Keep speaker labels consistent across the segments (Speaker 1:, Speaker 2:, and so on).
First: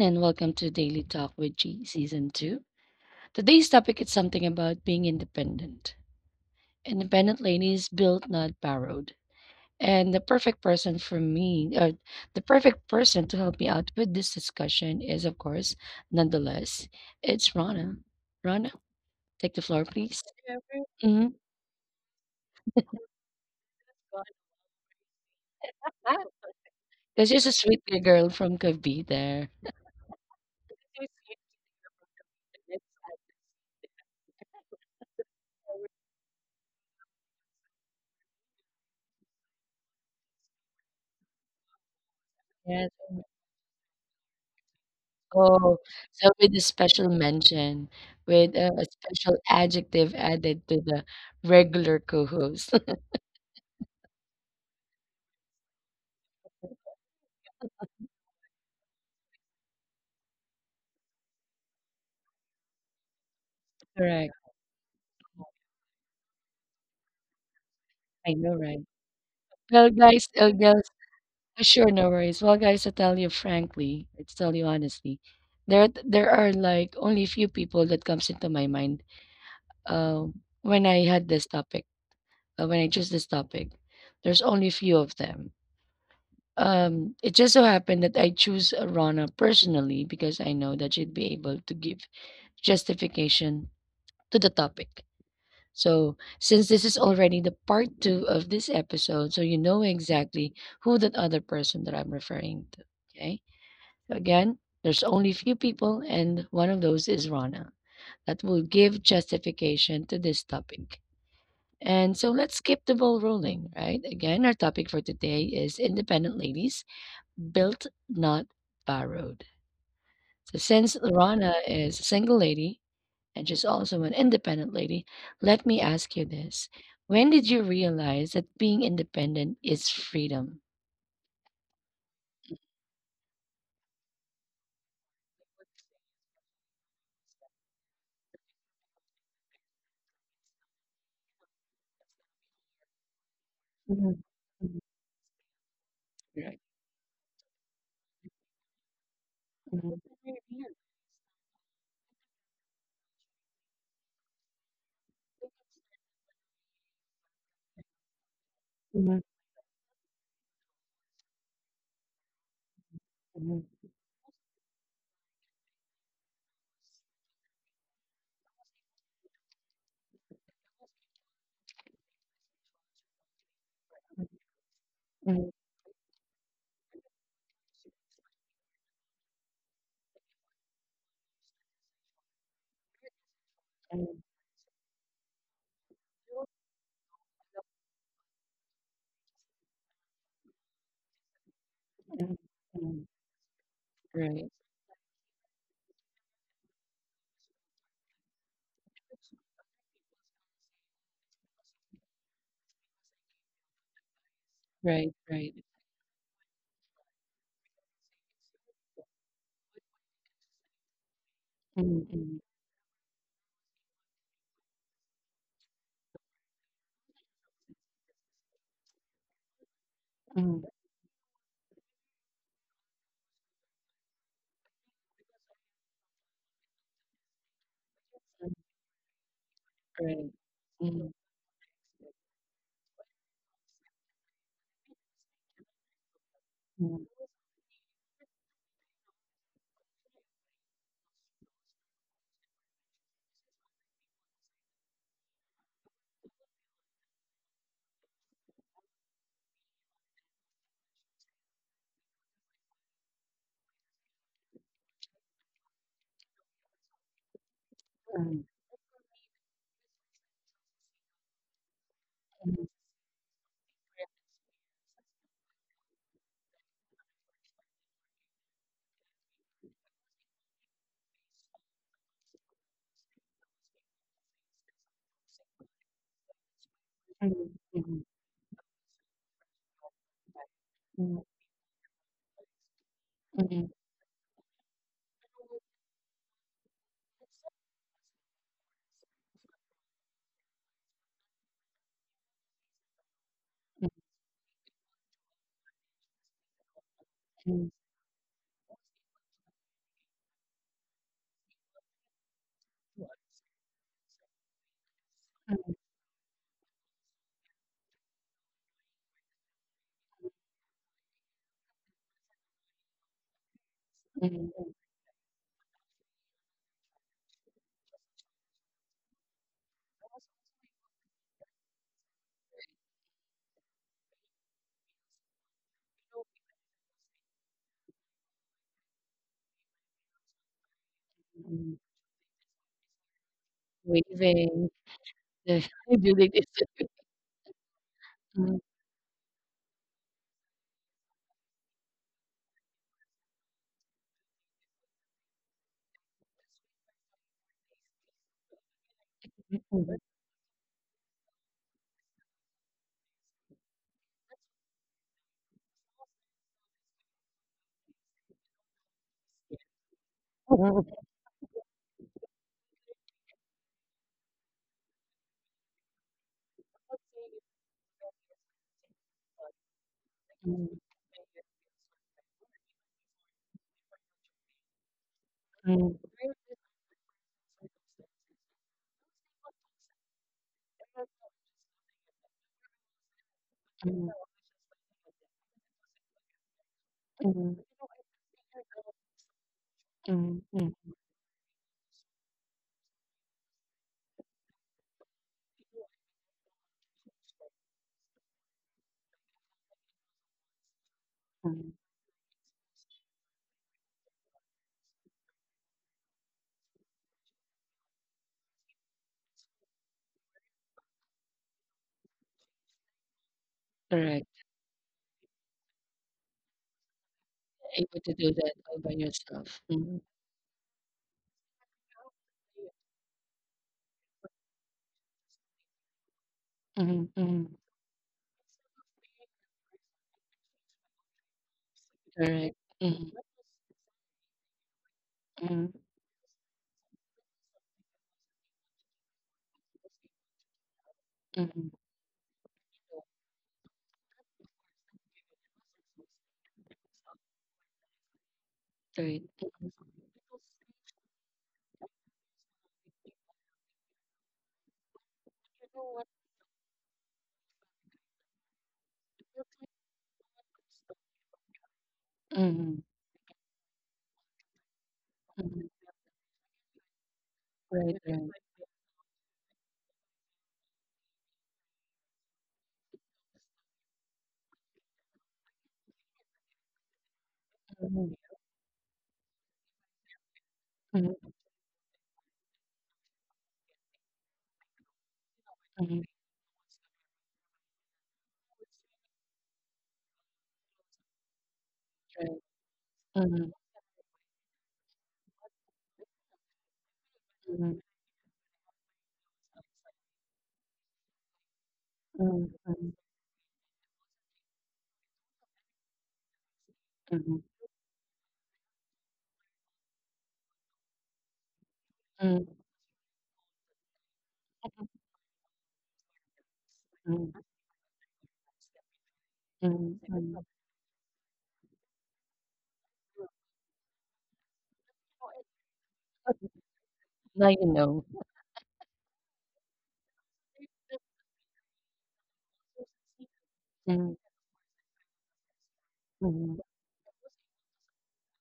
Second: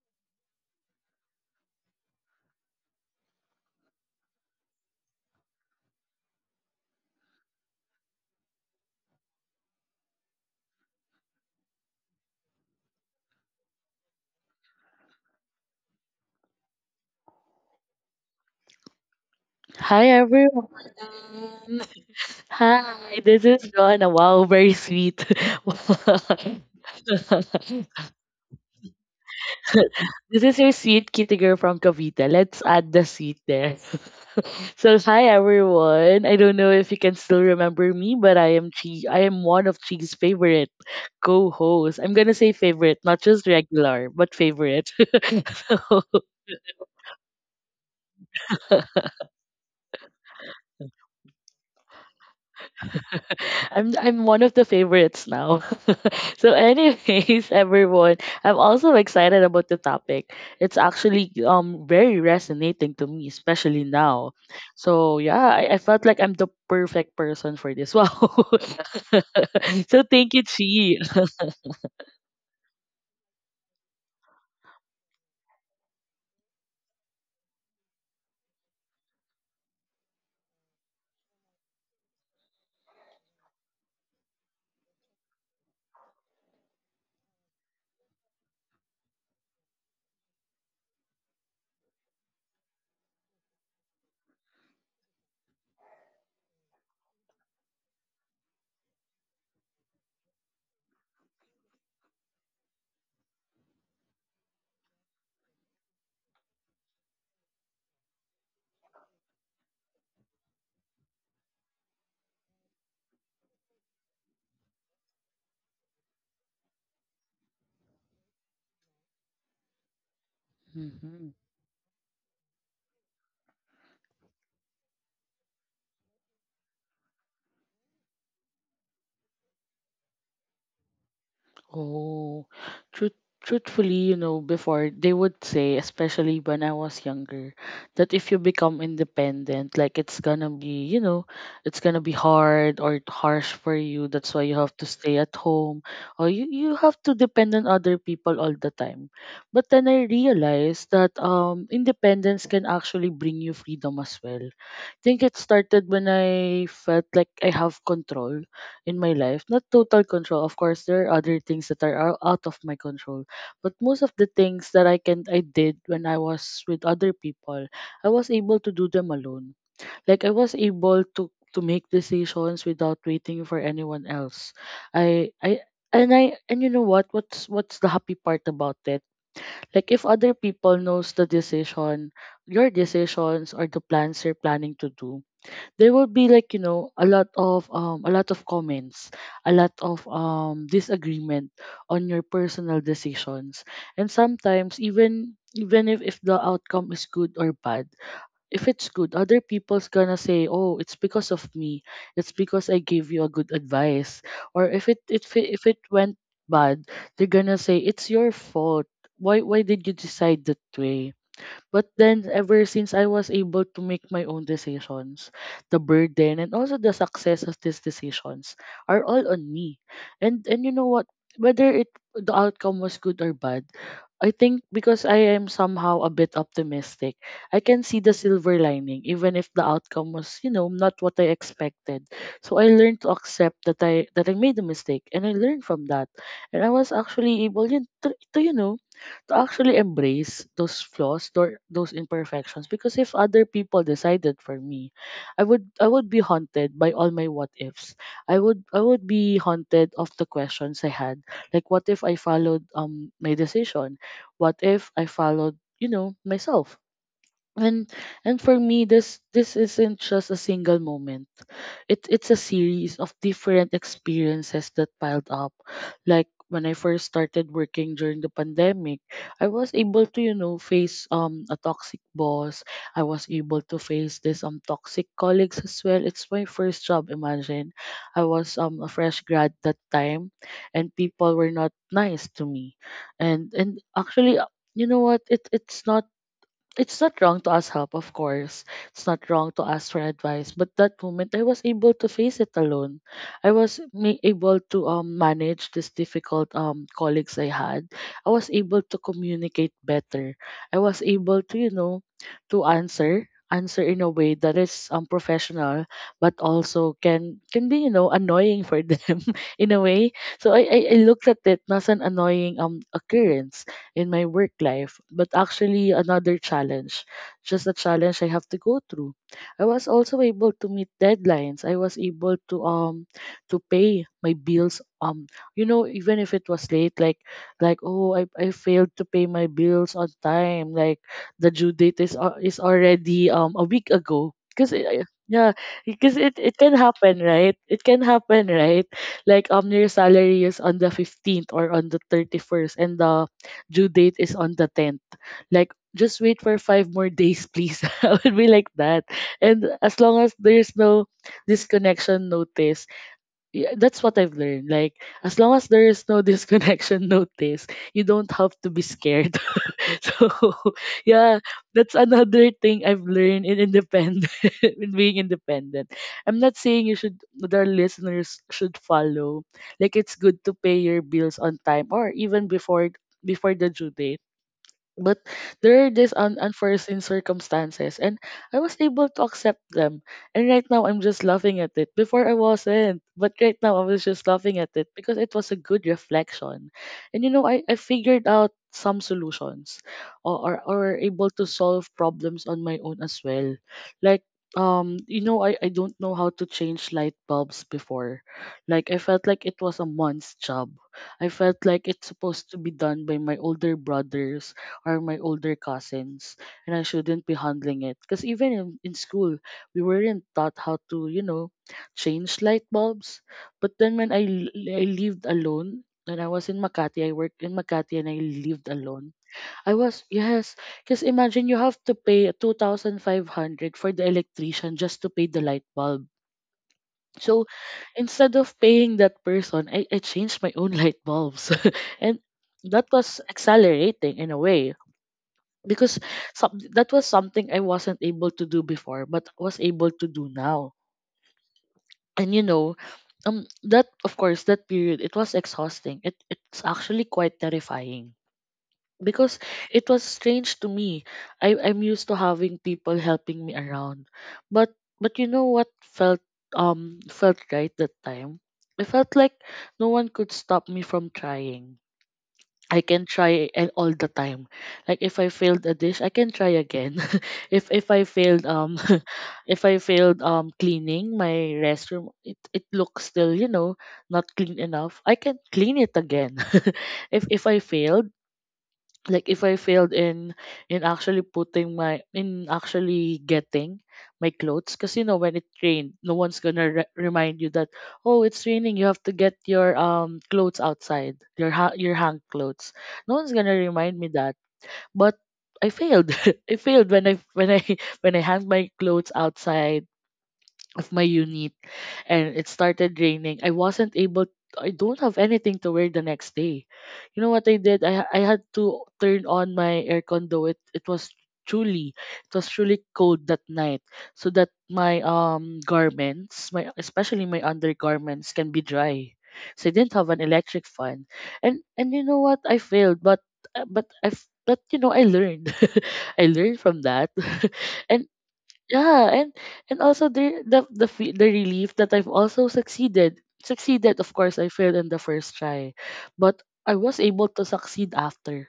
Speaker 1: and welcome to Daily Talk with G Season 2. Today's topic is something about being independent. Independent ladies built, not borrowed. And the perfect person for me, the perfect person to help me out with this discussion is, of course, nonetheless, it's Rana. Rana, take the floor,
Speaker 2: Hi
Speaker 1: please.
Speaker 2: everyone.
Speaker 1: hmm
Speaker 2: Hi, this is Rona. Wow, very sweet.
Speaker 1: Because just a sweet little girl from Cavite. There.
Speaker 2: This is your sweet kitty girl from Cavite. Let's add the sweet there. So hi everyone. I don't know if you can still remember me, but I am Chi. I am one of Chi's favorite co-hosts. I'm gonna say
Speaker 1: Yes.
Speaker 2: favorite, not just regular, but favorite.
Speaker 1: Oh,
Speaker 2: so,
Speaker 1: so with a special mention, with a special adjective added to the regular co-host.
Speaker 2: I'm one of the favorites now. So, anyways, everyone, I'm also excited about the topic. It's actually very resonating to me, especially now.
Speaker 1: Correct.
Speaker 2: So yeah, I felt like I'm the perfect person for this. Wow.
Speaker 1: I know, right? Well,
Speaker 2: So
Speaker 1: guys,
Speaker 2: thank you,
Speaker 1: girls,
Speaker 2: Chi.
Speaker 1: sure, no worries. Well, guys, to tell you frankly, I tell you honestly, there are like only few people that comes into my mind. When I had this topic, when I chose this topic, there's only few of them. It just so happened that I choose Rana personally because I know that she'd be able to give justification to the topic. So, since this is already the part two of this episode, so you know exactly who that other person that I'm referring to. Okay. So again, there's only few people, and one of those is Rana that will give justification to this topic. And so let's keep the ball rolling, right? Again, our topic for today is independent ladies built, not borrowed. So since
Speaker 2: Mhm.
Speaker 1: Rana is a single lady and she's also an independent lady, let me ask you this. When did you realize that being independent is freedom?
Speaker 2: Oh, truth, truthfully, you know, before they would say, especially when I was younger, that if you become independent, like it's gonna be, you know, it's gonna be hard or harsh for you. That's why you have to stay at home or you,
Speaker 1: Right.
Speaker 2: you have to depend on other people all the time. But then
Speaker 1: Mhm,
Speaker 2: I realized that independence can actually bring you freedom as well. I think it started when I felt like I have control in my life. Not total control. Of course, there are other things that are out of my control. But most of the things that I did when I was with other people, I was able to do them alone. Like I was able to make decisions without waiting for anyone else. I I I and you know what? What's the happy part about it? Like if other people knows the decision, your decisions or the plans you're planning to do, there will be like, you know, a lot of comments, a lot of disagreement on your
Speaker 1: mhm,
Speaker 2: personal
Speaker 1: mhm,
Speaker 2: decisions, and
Speaker 1: right.
Speaker 2: sometimes even if the outcome is good or bad. If it's good, other people's gonna say, oh, it's because of me, it's because I gave you a good advice. Or
Speaker 1: Right. Right.
Speaker 2: if it went bad, they're gonna say it's your fault. Why why did you decide that way? But
Speaker 1: Mhm,
Speaker 2: then,
Speaker 1: mhm,
Speaker 2: ever since I was able to make my own decisions, the burden and also the success of these decisions are all on me. And you
Speaker 1: mhm,
Speaker 2: know what? Whether it the outcome was good or bad, I think because I am somehow a bit optimistic, I can see the silver lining, even if the outcome was,
Speaker 1: right.
Speaker 2: you know, not what
Speaker 1: Mhm,
Speaker 2: I expected. So I learned to accept that I made a mistake, and I learned from that. And I was
Speaker 1: mhm,
Speaker 2: actually able yun, to you know to actually embrace those flaws, or those imperfections. Because if other people decided for me, I would be haunted by all my what ifs. I would be haunted of the questions I had, like what if I followed my decision, what if I followed, you know, myself? and and for me, this isn't just a single moment, it it's a series of different experiences that piled up. Like when I first started working during the pandemic, I was able to, you know, face a toxic boss. I was able to face this toxic colleagues as well. It's my first job,
Speaker 1: mhm,
Speaker 2: imagine.
Speaker 1: mhm,
Speaker 2: I was a fresh grad that time, and
Speaker 1: mhm,
Speaker 2: people were not nice to me.
Speaker 1: mhm,
Speaker 2: And actually You know what, it it's not, it's not wrong to ask help, of course. It's not wrong to ask for advice. But that moment, I was able to face it alone. I was able to manage this difficult colleagues I
Speaker 1: mhm,
Speaker 2: had. I was able to communicate better. I was able to, you know, to answer in a way that is professional but also can be, you know, annoying for them in a way. So I looked at it as an annoying occurrence in my work
Speaker 1: mhm,
Speaker 2: life, but actually another challenge, just a challenge I have to go through. I was also able to meet deadlines. I was able to pay my bills, you know, even if it was late. Like oh, I failed to pay my bills on time, like the due
Speaker 1: mhm,
Speaker 2: date is already a week ago, because
Speaker 1: waving.
Speaker 2: yeah,
Speaker 1: the-
Speaker 2: because
Speaker 1: do
Speaker 2: it can
Speaker 1: they-
Speaker 2: happen, right? It can happen,
Speaker 1: mhm,
Speaker 2: right? Like your salary is on the 15th or on the 31st and the due date is on the 10th. Like, just wait for five more days, please. I would be like that. And as
Speaker 1: mhm,
Speaker 2: long as there's no disconnection notice, yeah, that's what I've learned. Like, as long as there is no disconnection notice, you don't have to be scared. so, yeah, that's another thing I've learned in independent, in being independent. I'm not saying you should, that our listeners should follow. Like, it's good to pay
Speaker 1: mhm.
Speaker 2: your bills on time or even before, before the due date. But there are these unforeseen circumstances, and I was able to accept them. And right now I'm just laughing at it. Before I wasn't, but right now I was just laughing at it because it was a good reflection. And you know, I figured out some solutions, or, or able to solve problems on my own as well. Like you know, I don't know how to change light bulbs before. Like I felt like it was a month's job. I felt like it's supposed to be done by my older brother are my older cousins, and I shouldn't be handling it. Because even in school, we weren't taught how to, you know, change light bulbs. But then when
Speaker 1: Correct.
Speaker 2: I lived alone, when I was in Makati, I worked in Makati
Speaker 1: Able
Speaker 2: and I
Speaker 1: to do that
Speaker 2: lived
Speaker 1: all by
Speaker 2: alone.
Speaker 1: yourself.
Speaker 2: I was,
Speaker 1: Mhm,
Speaker 2: yes, because imagine you have to pay 2,500 for the electrician just to pay the light bulb.
Speaker 1: mhm,
Speaker 2: So
Speaker 1: mhm,
Speaker 2: instead of paying that person, I changed my own light bulbs. And that was accelerating in a way, because that was something I wasn't able to do before, but was able to do now.
Speaker 1: mhm,
Speaker 2: And you know, that, of course, that period it was exhausting. It it's actually quite terrifying
Speaker 1: right.
Speaker 2: because it was strange to me. I I'm used to having people helping me around, but but you know what felt felt right that time. I felt like no one could stop me from trying. I
Speaker 1: Mhm,
Speaker 2: can try all the time. Like if I failed a
Speaker 1: mhm,
Speaker 2: dish, I can try again. If I
Speaker 1: right, right.
Speaker 2: failed if I failed cleaning my restroom, it looks still, you know, not clean enough. I can clean it again. If I failed,
Speaker 1: Mhm,
Speaker 2: like if I failed in actually
Speaker 1: mhm,
Speaker 2: putting my in actually getting my clothes, because you know when it rained
Speaker 1: mhm,
Speaker 2: no one's gonna remind you that, oh, it's raining, you have to get your clothes outside, your your hang
Speaker 1: right.
Speaker 2: clothes. No one's gonna
Speaker 1: Mhm,
Speaker 2: remind me that. But I failed. I failed when I
Speaker 1: mhm,
Speaker 2: when I hung my clothes outside of my unit and it
Speaker 1: mhm,
Speaker 2: started
Speaker 1: mhm,
Speaker 2: raining. I wasn't able, I don't have anything to wear the next day. You know what
Speaker 1: mhm,
Speaker 2: I did? I had to turn on my aircon, though it was truly, it was
Speaker 1: mhm,
Speaker 2: truly cold that night, so that my garments, my especially my
Speaker 1: mhm,
Speaker 2: undergarments can be dry. So I didn't have an electric fan. And you know what, I failed, but but you know, I learned. I learned from that.
Speaker 1: now you
Speaker 2: And
Speaker 1: know.
Speaker 2: yeah, and also the the relief that I've also succeeded. Succeeded, of
Speaker 1: Mhm,
Speaker 2: course, I failed in the first try, but
Speaker 1: mhm,
Speaker 2: I was able to succeed after.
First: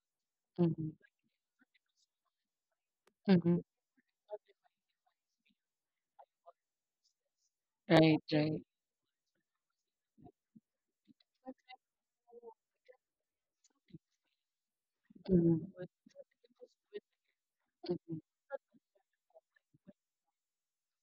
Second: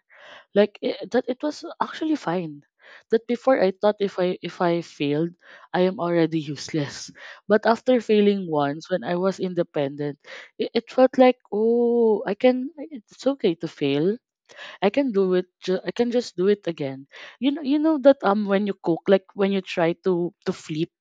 Speaker 2: Like
Speaker 1: mhm,
Speaker 2: it, that, it was actually fine. That before
Speaker 1: mhm,
Speaker 2: I thought if I failed, I am already useless. But after
Speaker 1: right,
Speaker 2: failing
Speaker 1: right.
Speaker 2: once, when I was independent, it felt like, oh, I can. It's okay to fail. I can do it.
Speaker 1: Mhm,
Speaker 2: I can just do it again. You know that when you cook, like when you try to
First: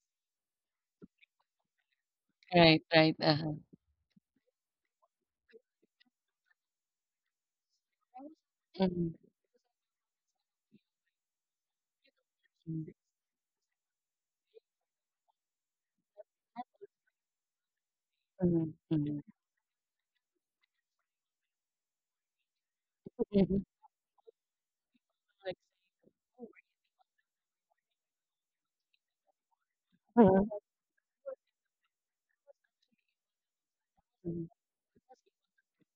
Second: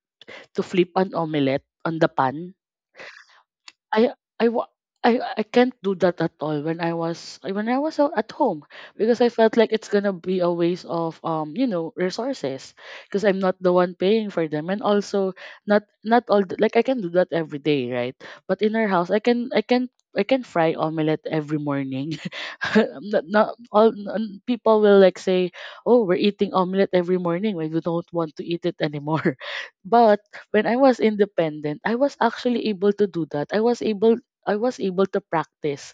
Speaker 2: to flip an omelette on the pan.
Speaker 1: right, right. Uh-huh.
Speaker 2: I wa- I can't do that at all when I was out at home,
Speaker 1: Mhm,
Speaker 2: because I felt like it's gonna be a waste of you know, resources,
Speaker 1: mhm,
Speaker 2: because I'm not the one paying for them, and also not all the, like I can do that every day, right? But
Speaker 1: mhm,
Speaker 2: in our house I
Speaker 1: mhm,
Speaker 2: can I can fry omelette every morning. Not,
Speaker 1: mhm,
Speaker 2: people will like say, "Oh, we're eating omelet every morning. Why we don't want to eat it anymore." But
Speaker 1: mhm,
Speaker 2: when I was independent, I was actually able to do that. I was able
Speaker 1: mhm,
Speaker 2: I was able to practice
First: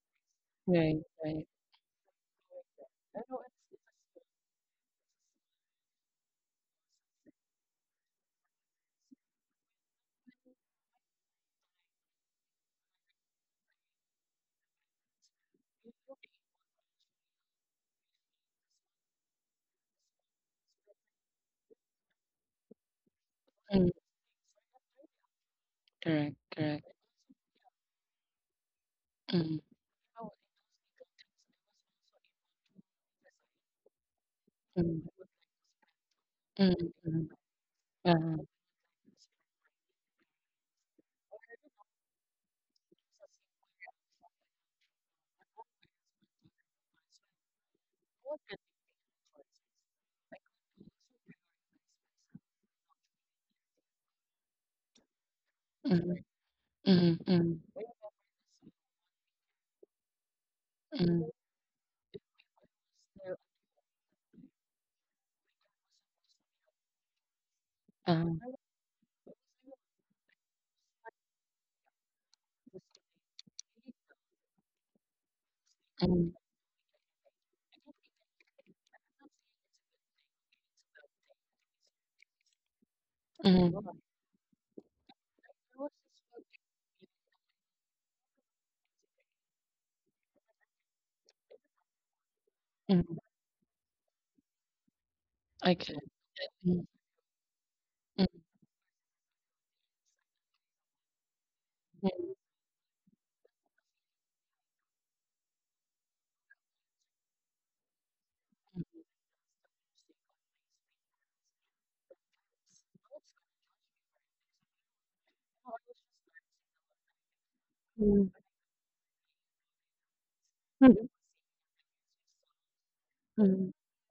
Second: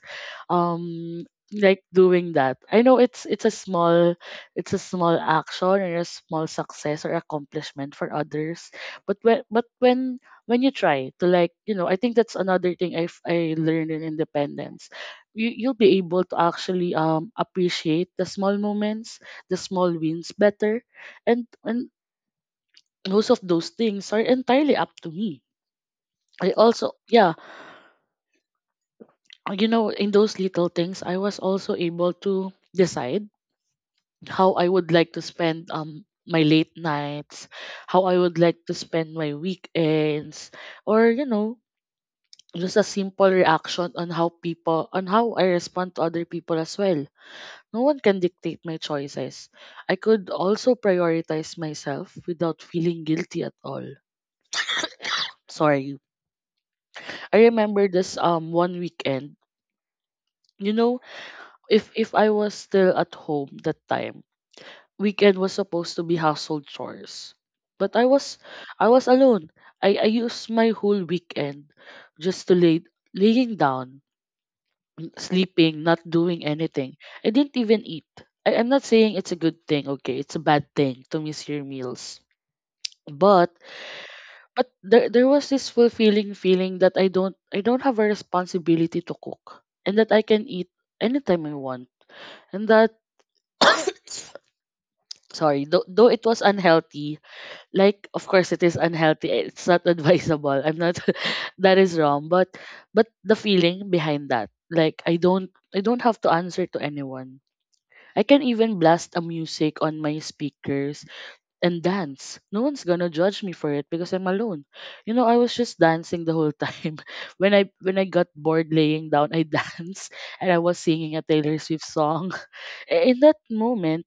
Speaker 1: right,
Speaker 2: um
Speaker 1: right.
Speaker 2: like doing that. I know it's a small action or a small success or accomplishment for others. But when you try to like, I think that's another thing I learned in independence. You'll be able to actually appreciate the small moments, the small wins better, and most of those
Speaker 1: Mhm,
Speaker 2: things are entirely up to me.
Speaker 1: correct.
Speaker 2: I also Yeah,
Speaker 1: Mhm,
Speaker 2: in those little things, I was also able to decide how I would like to
Speaker 1: mhm,
Speaker 2: spend my late
Speaker 1: mhm, mhm,
Speaker 2: nights, how I would
Speaker 1: uh-huh,
Speaker 2: like to spend my weekends, or just a simple reaction on how people on how I respond to other people as well. No one can dictate my choices. I could also prioritize myself without feeling guilty at all. Sorry.
Speaker 1: mhm, mhm,
Speaker 2: I
Speaker 1: mhm,
Speaker 2: remember this one weekend. You know,
Speaker 1: mhm,
Speaker 2: if I was still at home that time, weekend was supposed to be household chores. But I was
Speaker 1: uh-huh,
Speaker 2: I was alone. I used my whole weekend just to laying down, sleeping, not
Speaker 1: mhm,
Speaker 2: doing anything. I didn't even eat. I'm not saying it's a good thing, okay? It's a bad thing to miss your meals, but
Speaker 1: mhm,
Speaker 2: but there was this fulfilling feeling that I don't have a responsibility to cook, and that I can eat anytime I want, and that
Speaker 1: mhm.
Speaker 2: sorry,
Speaker 1: I
Speaker 2: though it was
Speaker 1: mm,
Speaker 2: unhealthy. Like, of
Speaker 1: mm,
Speaker 2: course it is unhealthy, eh, it's not advisable, I'm not that is wrong, but the feeling behind that, like I don't have to answer to anyone. I can even blast a music on my speakers and dance. No one's gonna judge me for it because I'm alone. I was just dancing the whole time. When I
Speaker 1: mm,
Speaker 2: got bored laying down, I danced, and I was
Speaker 1: mm,
Speaker 2: singing a Taylor Swift song. In that
Speaker 1: mm,
Speaker 2: moment,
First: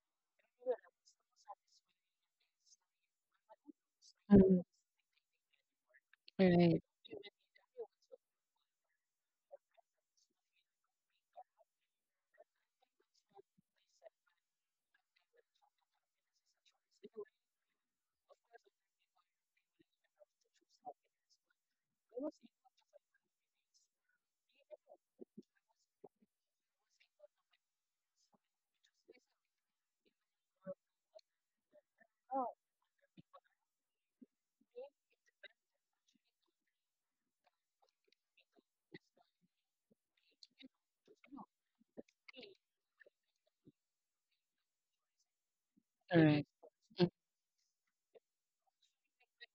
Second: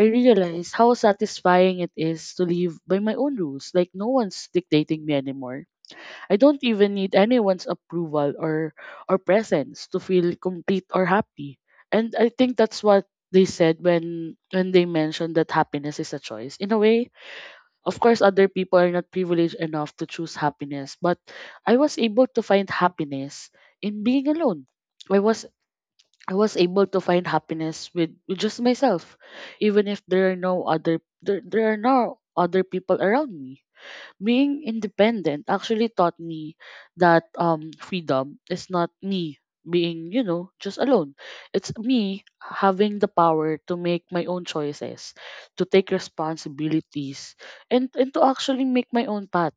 Speaker 2: I realized how satisfying it is to live by my own rules. Like, no one's
Speaker 1: mm.
Speaker 2: dictating me anymore. I don't
Speaker 1: Right,
Speaker 2: even need anyone's approval or presence to feel complete or happy. And I think that's what they said when they mentioned that happiness is a choice. In a way, of course, other people are not privileged enough to choose happiness, but I was able to find happiness in being alone. I was I was able to find happiness with just myself, even if there are no other people around me. Being independent actually taught me that freedom is not me being, just alone. It's me having the power to make my own choices, to take
Speaker 1: correct.
Speaker 2: responsibilities, and to actually make my own path.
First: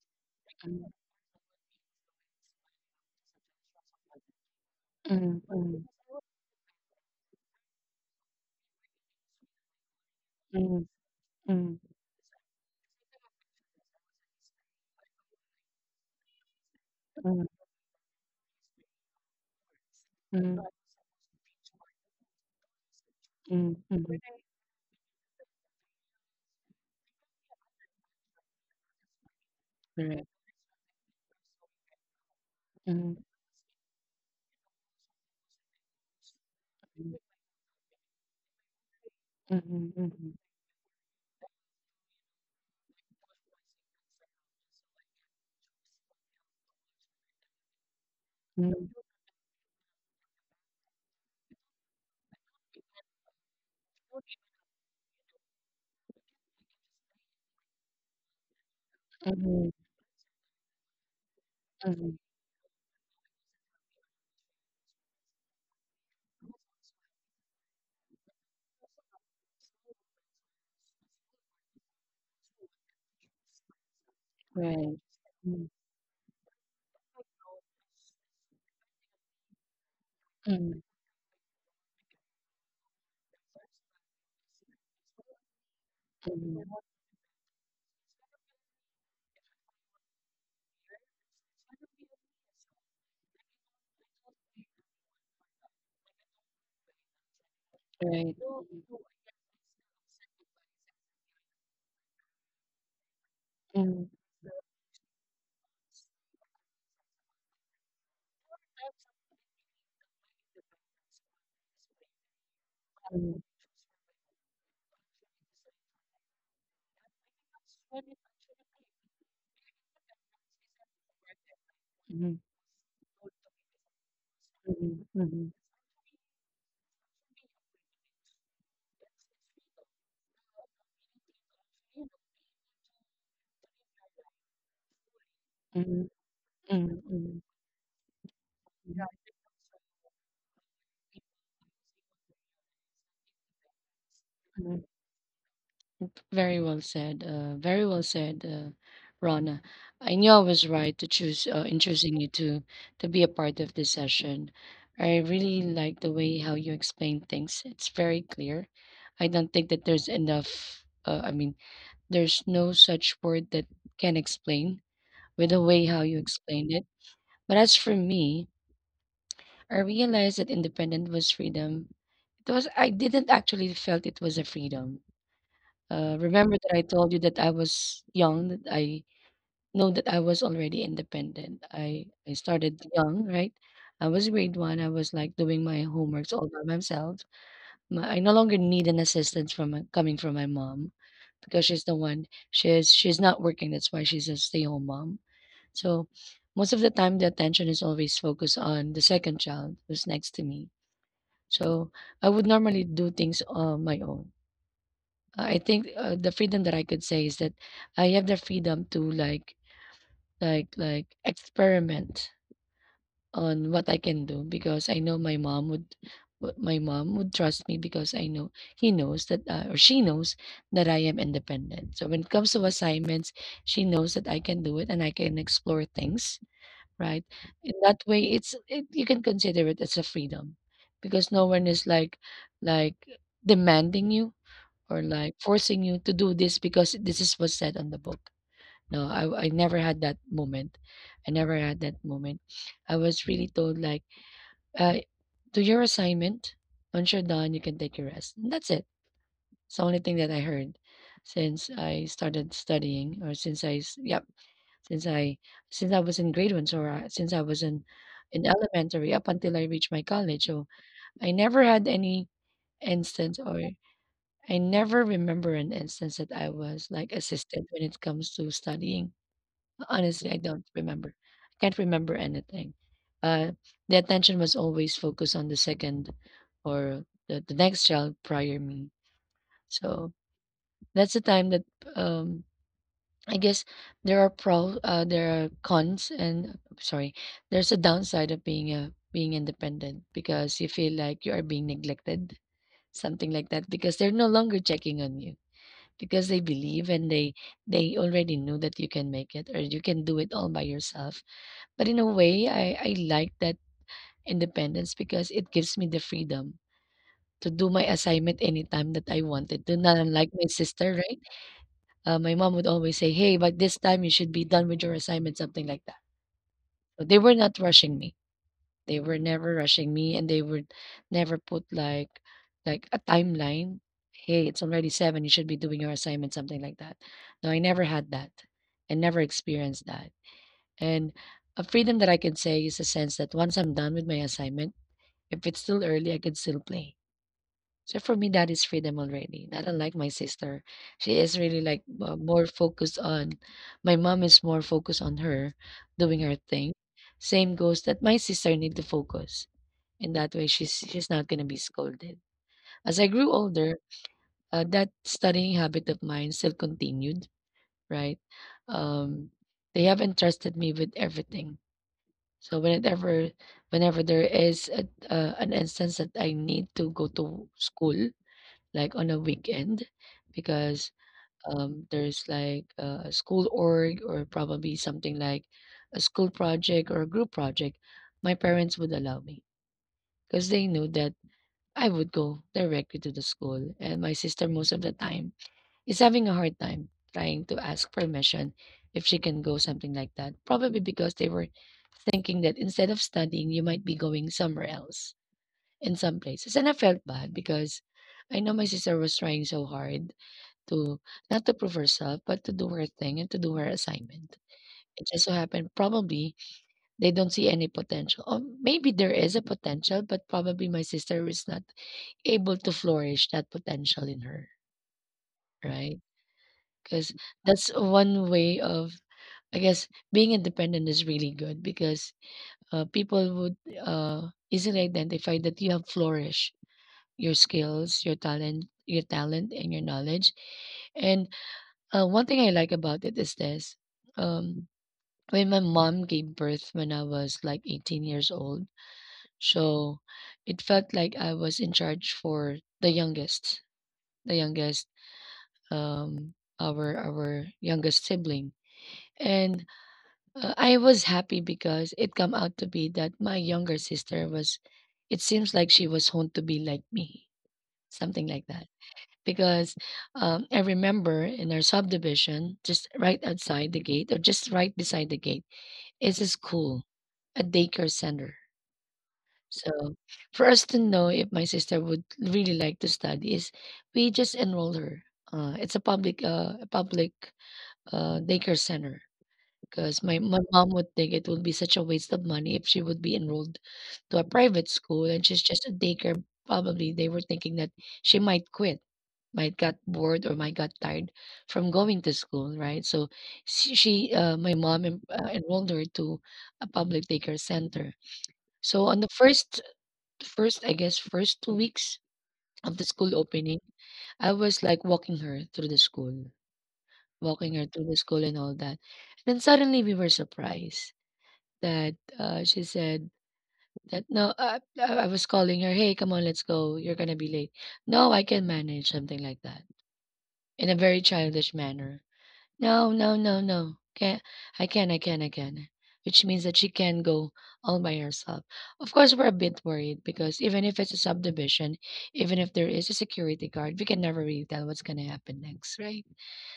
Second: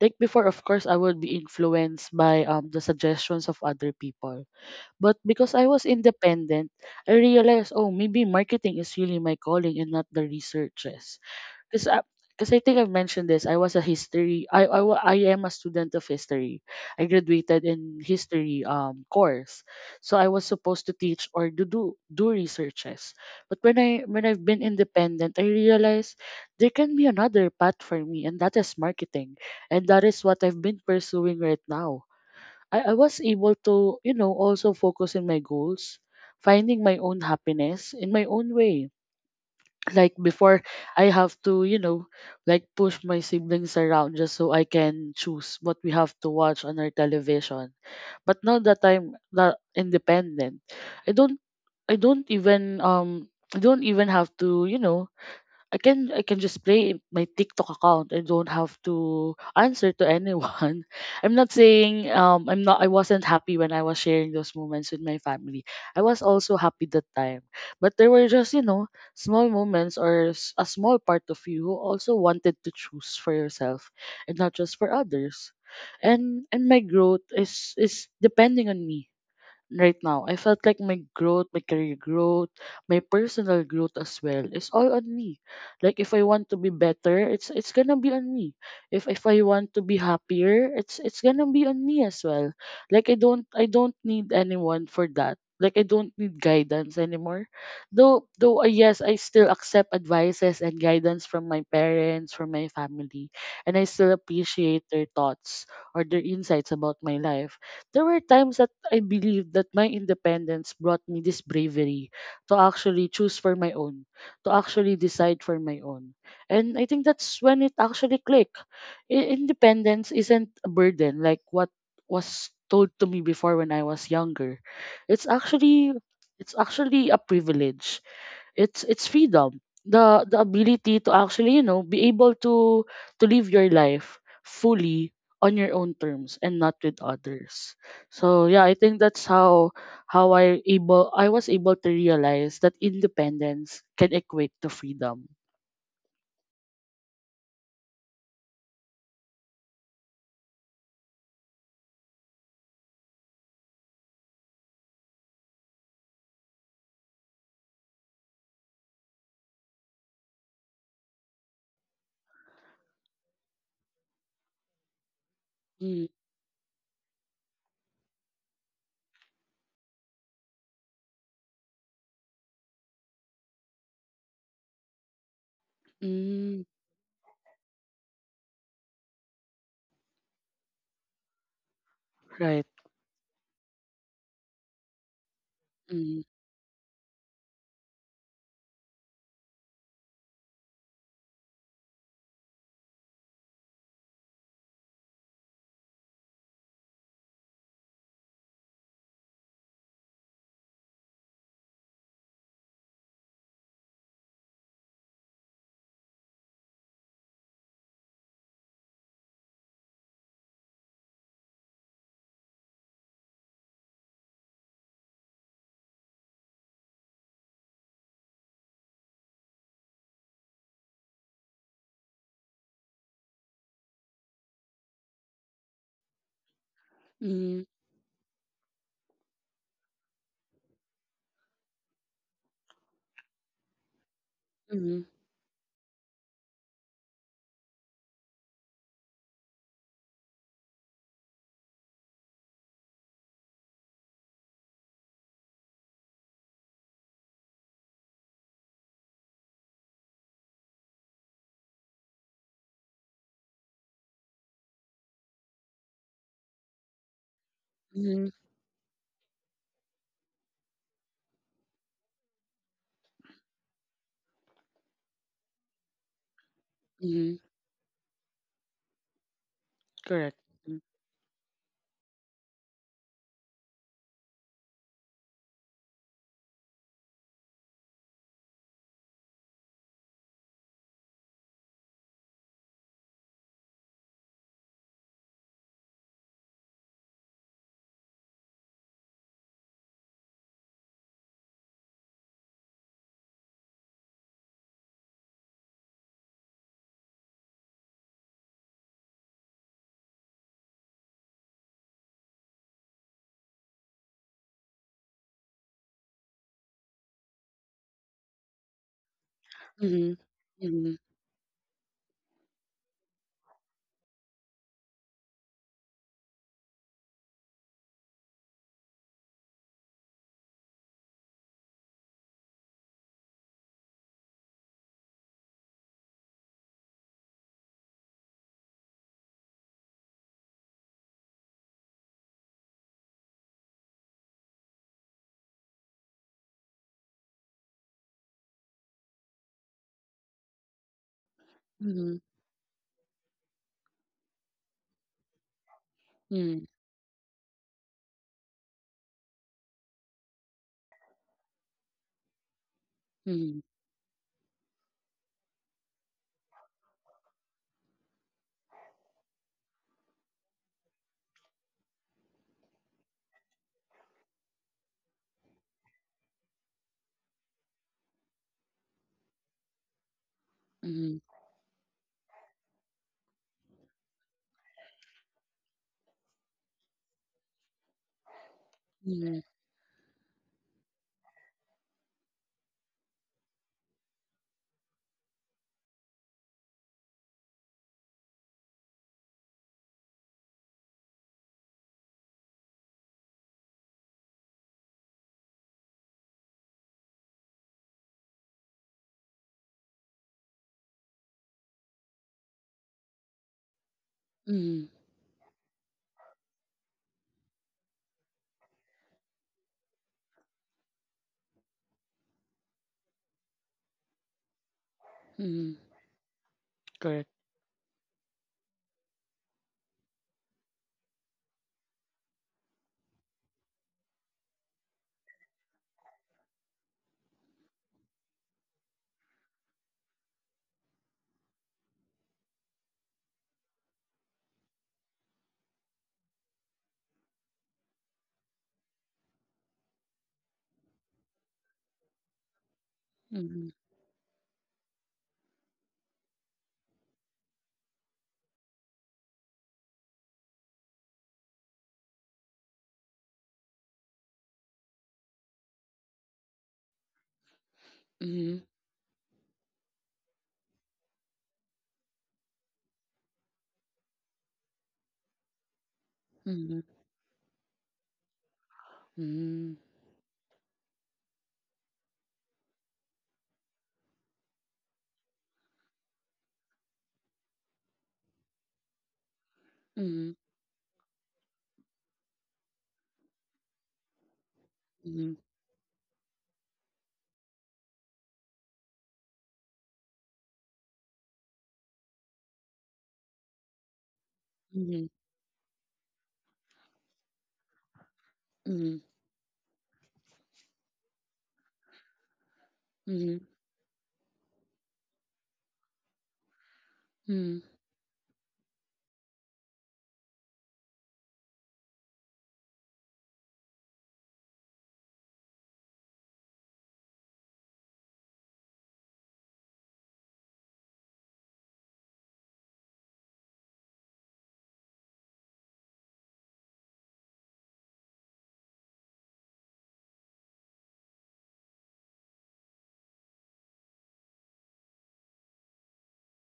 Speaker 2: Like before, of course, I would be influenced by the suggestions of other people, but
Speaker 1: Mm,
Speaker 2: because I
Speaker 1: mm,
Speaker 2: was independent, I realized, oh, maybe marketing is really my calling and not the
Speaker 1: mm,
Speaker 2: researches.
Speaker 1: mm,
Speaker 2: because I, Cause I think I've mentioned this. I was a history. I am a student of history. I
Speaker 1: mm,
Speaker 2: graduated in history course, so I
Speaker 1: mm,
Speaker 2: was
Speaker 1: mm,
Speaker 2: supposed to teach or do researches. But
Speaker 1: mm,
Speaker 2: when I
Speaker 1: mm,
Speaker 2: when I've been independent, I realized there can be another path for me, and that is marketing, and that is
Speaker 1: correct.
Speaker 2: what I've been pursuing right now. I
Speaker 1: Mm,
Speaker 2: was able to, also focus in my goals, finding my
Speaker 1: mm,
Speaker 2: own happiness in my own way. Like
Speaker 1: mhm,
Speaker 2: before, I have to, like push my siblings around just so I can choose what we have to watch on our television. But now that
Speaker 1: mhm,
Speaker 2: I'm not independent, I don't I don't even um I don't even have to, I can just play in my TikTok account and don't have
Speaker 1: mm,
Speaker 2: to
Speaker 1: mhm,
Speaker 2: answer to anyone.
Speaker 1: mhm,
Speaker 2: I wasn't happy when I was sharing those moments with my family. I was also happy that time. But there were just, small moments, or a small part of you who also wanted to choose for yourself and not just for
Speaker 1: right.
Speaker 2: others.
Speaker 1: Mm,
Speaker 2: And my growth is depending on me right now. I felt like
Speaker 1: mm,
Speaker 2: my growth, my career growth, my personal growth as well is all on me. Like, if I want to
Speaker 1: mhm,
Speaker 2: be better, it's gonna be on me. If I want to be happier, it's gonna be on me as well. Like, I don't need anyone for that. Like, I don't need guidance anymore. Though
Speaker 1: right.
Speaker 2: though yes, I still accept advices and guidance from my parents, from my family, and I
Speaker 1: Mm,
Speaker 2: still appreciate their thoughts or their insights about my life. There were times that. I believe that my independence brought me this bravery to actually
Speaker 1: mm,
Speaker 2: choose for my own, to actually decide for my own. And I think that's when it actually clicked. Independence isn't a burden like what
Speaker 1: mhm,
Speaker 2: was told to me before when I was younger. It's
Speaker 1: mhm,
Speaker 2: actually it's actually a privilege. It's freedom, the ability to actually, be able to live your life fully on your own
Speaker 1: mhm,
Speaker 2: terms and
Speaker 1: mhm,
Speaker 2: not
Speaker 1: mhm,
Speaker 2: with
Speaker 1: mhm,
Speaker 2: others. So yeah, I think
Speaker 1: mhm,
Speaker 2: that's how I was able to realize that independence can equate to
Speaker 1: mhm,
Speaker 2: freedom.
Speaker 1: very well said. Very well said, Rona. I knew I was right to choose in choosing you to be a part of this session. I really like the way how you explain things. It's very clear. I don't think that there's enough. I mean, there's no such word that can explain with the way how
Speaker 2: Mm,
Speaker 1: you explained it. But as for me, I realized that independent was freedom. It was I didn't actually felt it was a freedom. Remember
Speaker 2: mm,
Speaker 1: that I told you that I was young, that I know that I was already independent. I
Speaker 2: right.
Speaker 1: started young, right? I was grade one. I was like doing my
Speaker 2: Mm,
Speaker 1: homeworks all by myself. My, I no longer need an assistance from my, coming from my mom because she's the one she's not working. That's why she's a stay-home mom. So most of the time, the attention is always focused on the second child who's next to me. So I would normally do things on my own I think the freedom that I could say is that I have the freedom to like like experiment on what I can do because I know my mom would my mom would trust me because I know he knows that or she knows that I am independent. So when it comes to assignments, she knows that I can do it and I can explore things, right?
Speaker 2: mm,
Speaker 1: In that way you can consider it as a freedom because no one is like like demanding you or
Speaker 2: mm,
Speaker 1: like forcing you to do this because this is what's said on the book. No, I never had that moment. I never had that moment. I was really told like, uh, do your assignment. Once you're done, you can take your rest. And that's it. It's the only thing that I heard since I started studying or yep, since I, since I was in grade one or since I was
Speaker 2: mm,
Speaker 1: in elementary up until I reached my college. So I never had any instance or I never remember an instance that I was like
Speaker 2: mm,
Speaker 1: assisted when it comes to studying. Honestly, I
Speaker 2: correct.
Speaker 1: don't
Speaker 2: Mm,
Speaker 1: remember. I can't remember anything. Uh, the attention was always focused on the second or the next child prior me. So that's the time that um, I guess there are pro there are cons and sorry, there's a downside of being a being independent because you feel like you are being neglected, something like that, because they're no longer checking on you because they believe and they already knew that you can make it or you can do it all by yourself but in a way I like that independence because it gives me the freedom to do my assignment anytime that I wanted to not
Speaker 2: mm,
Speaker 1: unlike my sister,
Speaker 2: mm,
Speaker 1: right? My mom would always say hey but this time you should be done with your assignment something like that so they were not rushing me. They were never rushing me and they would never put like a timeline. Hey, it's already seven, you should be doing your assignment, something like that. No, I never had that. I never experienced that. And a freedom that I can say is a sense that once I'm done with my assignment, if it's still early, I can still play. So for me, that is freedom already. Not unlike my sister. She is really like
Speaker 2: mm,
Speaker 1: more focused on, my mom is more focused on her doing her
Speaker 2: mm,
Speaker 1: thing. Same goes that my sister need to focus. In that way, she's not gonna be scolded. As I grew
Speaker 2: mm,
Speaker 1: older, that studying habit of mine still continued, right? Um, they have entrusted me with everything. So whenever there is a, an instance that I need to go to school, like on a weekend, because
Speaker 2: mm,
Speaker 1: there's like a school org or probably something like a school project or a group project, my parents would allow me
Speaker 2: mm,
Speaker 1: because they knew that I would go directly to the school, and my sister most of the time is having a hard time trying to ask permission if she can go something like that. Probably because they were thinking that instead of studying, you might be going somewhere else in some places. And I felt bad because I know my sister was trying so hard to not to prove herself, but to do her thing and to do her assignment.
Speaker 2: mm,
Speaker 1: It just so happened probably they don't see any potential. Or maybe there is a potential, but probably my sister is not able to flourish that potential in her,
Speaker 2: mm,
Speaker 1: right? Because that's one way of, I guess, being independent is really good because people would uh, easily identify that you have flourished your skills, your talent, and your knowledge. And one thing I like about it is this. Um, when my mom gave birth when I was like 18 years old, so it felt like I was in charge for the youngest,
Speaker 2: correct.
Speaker 1: the youngest um, our youngest sibling. And I was happy because it come out to be that my younger sister was. It seems like she was honed to be like me, something like
Speaker 2: Mhm,
Speaker 1: that. Because I remember in our subdivision, just right outside the gate or just right beside the gate, is a
Speaker 2: mhm,
Speaker 1: school, a daycare center.
Speaker 2: mhm,
Speaker 1: So for us to know if my sister would really like to study is we just enroll her. It's a public daycare center because
Speaker 2: mhm,
Speaker 1: my mom would think it would be such a waste of money if she would be enrolled to a private school and
Speaker 2: mhm,
Speaker 1: she's just a daycare. Probably they were thinking that she might quit, might got bored or might got tired from going to school, right? So she my mom
Speaker 2: mhm,
Speaker 1: enrolled her to a public daycare center. So on
Speaker 2: mhm,
Speaker 1: the first I guess first 2 weeks of the school
Speaker 2: mhm, mhm,
Speaker 1: opening, I was like walking her through the school and all that. Then suddenly we were surprised that she said that no, I was calling her, hey, come on, let's go. You're gonna be late. No, I can manage something like that in a very childish manner. No, no, no, no. Can I can, I can. Which means that she can go all by herself. Of course, we're a bit worried because even if it's a subdivision, even if there is a security guard, we can never really tell what's gonna happen next, right?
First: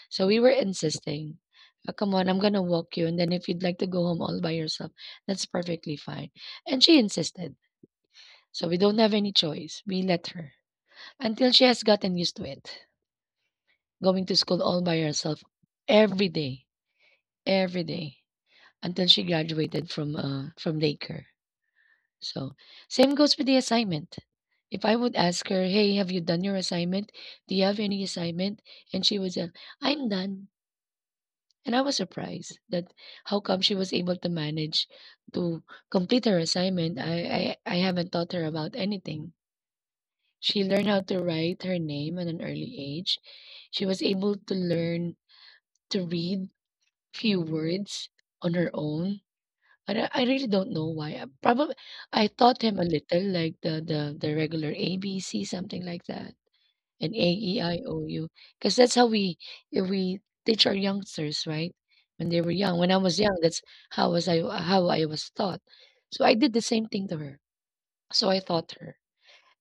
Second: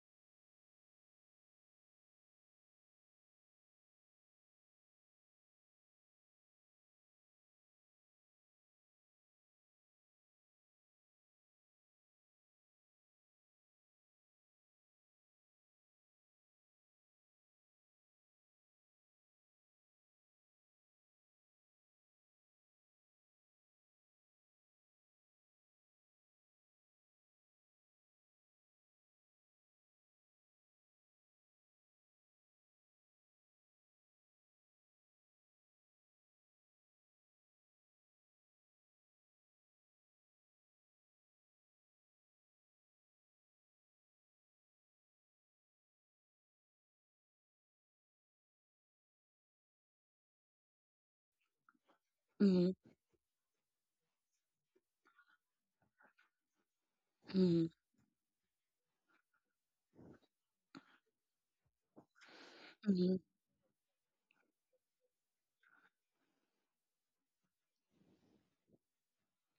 Speaker 1: So we were insisting, "Oh, come on, I'm gonna walk you, and then if you'd like to go home all by yourself, that's perfectly fine." And she insisted. So we don't have any choice. We let her until she has gotten used to it. Going to school all by herself every day, every day until she graduated from Laker. So same goes with the assignment. If I would ask her, "Hey, have you done your assignment? Do you have any assignment?" and she would say, "I'm done," and I was surprised that how come she was able to manage to complete her assignment. I haven't taught her about anything. She learned how to write her name at an early age. She was able to learn to read few words on her own. I really don't know why. Probably I
Speaker 2: mhm,
Speaker 1: taught
Speaker 2: mhm,
Speaker 1: him a little, like the regular ABC, something like that, and A E I O U, because that's how we teach our youngsters, right? When they were young, when I was
Speaker 2: mhm,
Speaker 1: young, that's how I was taught. So I did the same thing to her. So I taught her.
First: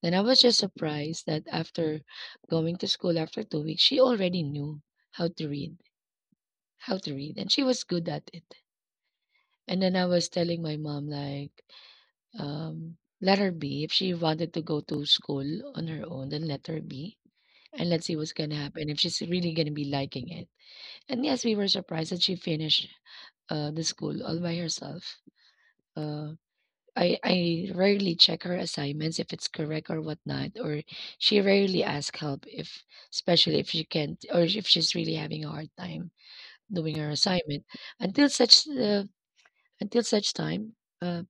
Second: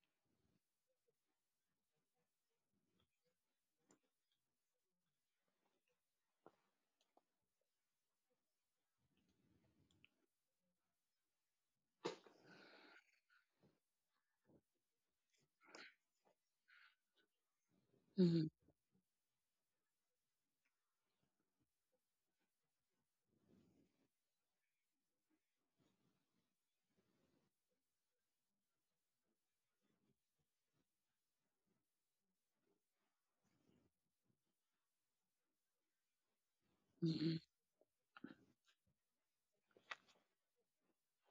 Speaker 1: Then I was just surprised that after going to school after 2 weeks, she already knew how to read, how to read, and she was good at it. And then I was telling my mom, like, let her be. If she wanted to go to school on her own, then let her be. And let's see
Speaker 2: mhm,
Speaker 1: what's
Speaker 2: mhm,
Speaker 1: gonna happen if she's really gonna be liking it. And yes, we were surprised that she finished the school all by herself. Uh, I rarely check her assignments if it's correct or whatnot, or she rarely asks help if, especially if she can't or if she's really having a hard time doing her
Speaker 2: mhm,
Speaker 1: assignment. Until such uh, until such time. uh,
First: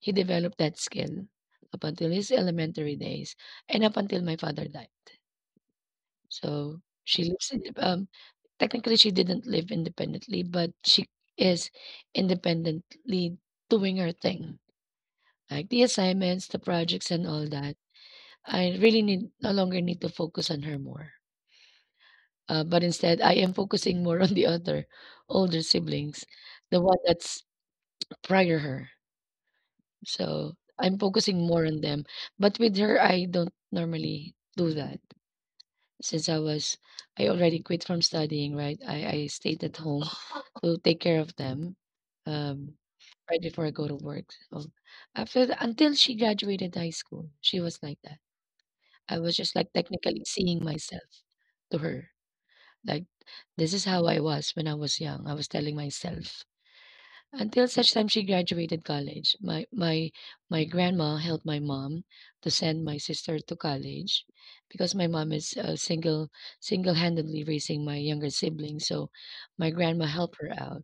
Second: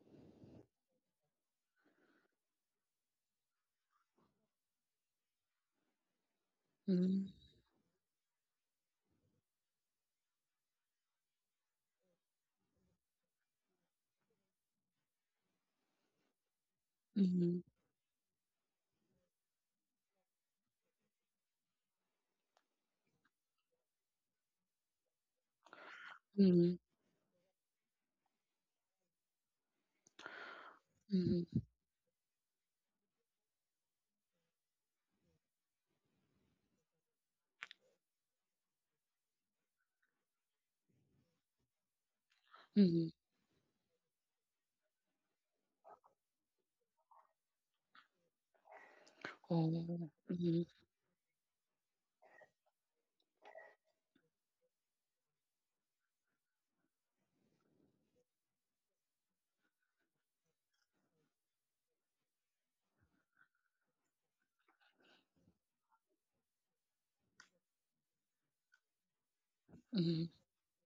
Speaker 1: He developed that skill up until his elementary days and up until my father died. So she lives in, technically, she didn't live independently, but she is independently doing her thing, like the assignments, the projects, and all
Speaker 2: mhm,
Speaker 1: that. I really need No longer need to focus on her more. But instead, I am focusing more on the other older siblings,
Speaker 2: mhm,
Speaker 1: the one that's prior her. So I'm focusing
Speaker 2: mhm,
Speaker 1: more on them. But with her, I don't normally do that since I already quit from studying. Right, I stayed at home to take care of them. Um,
Speaker 2: mhm.
Speaker 1: right before I go to work. So until she graduated high school, she was like that. I was just
Speaker 2: Oh,
Speaker 1: like
Speaker 2: mhm,
Speaker 1: technically seeing myself to her. Like, this is how I was when I was young. I was telling myself until such time she graduated college. My grandma helped my mom to send my sister to college because my mom is single-handedly raising my younger sibling. So my grandma
Speaker 2: mhm,
Speaker 1: helped her out.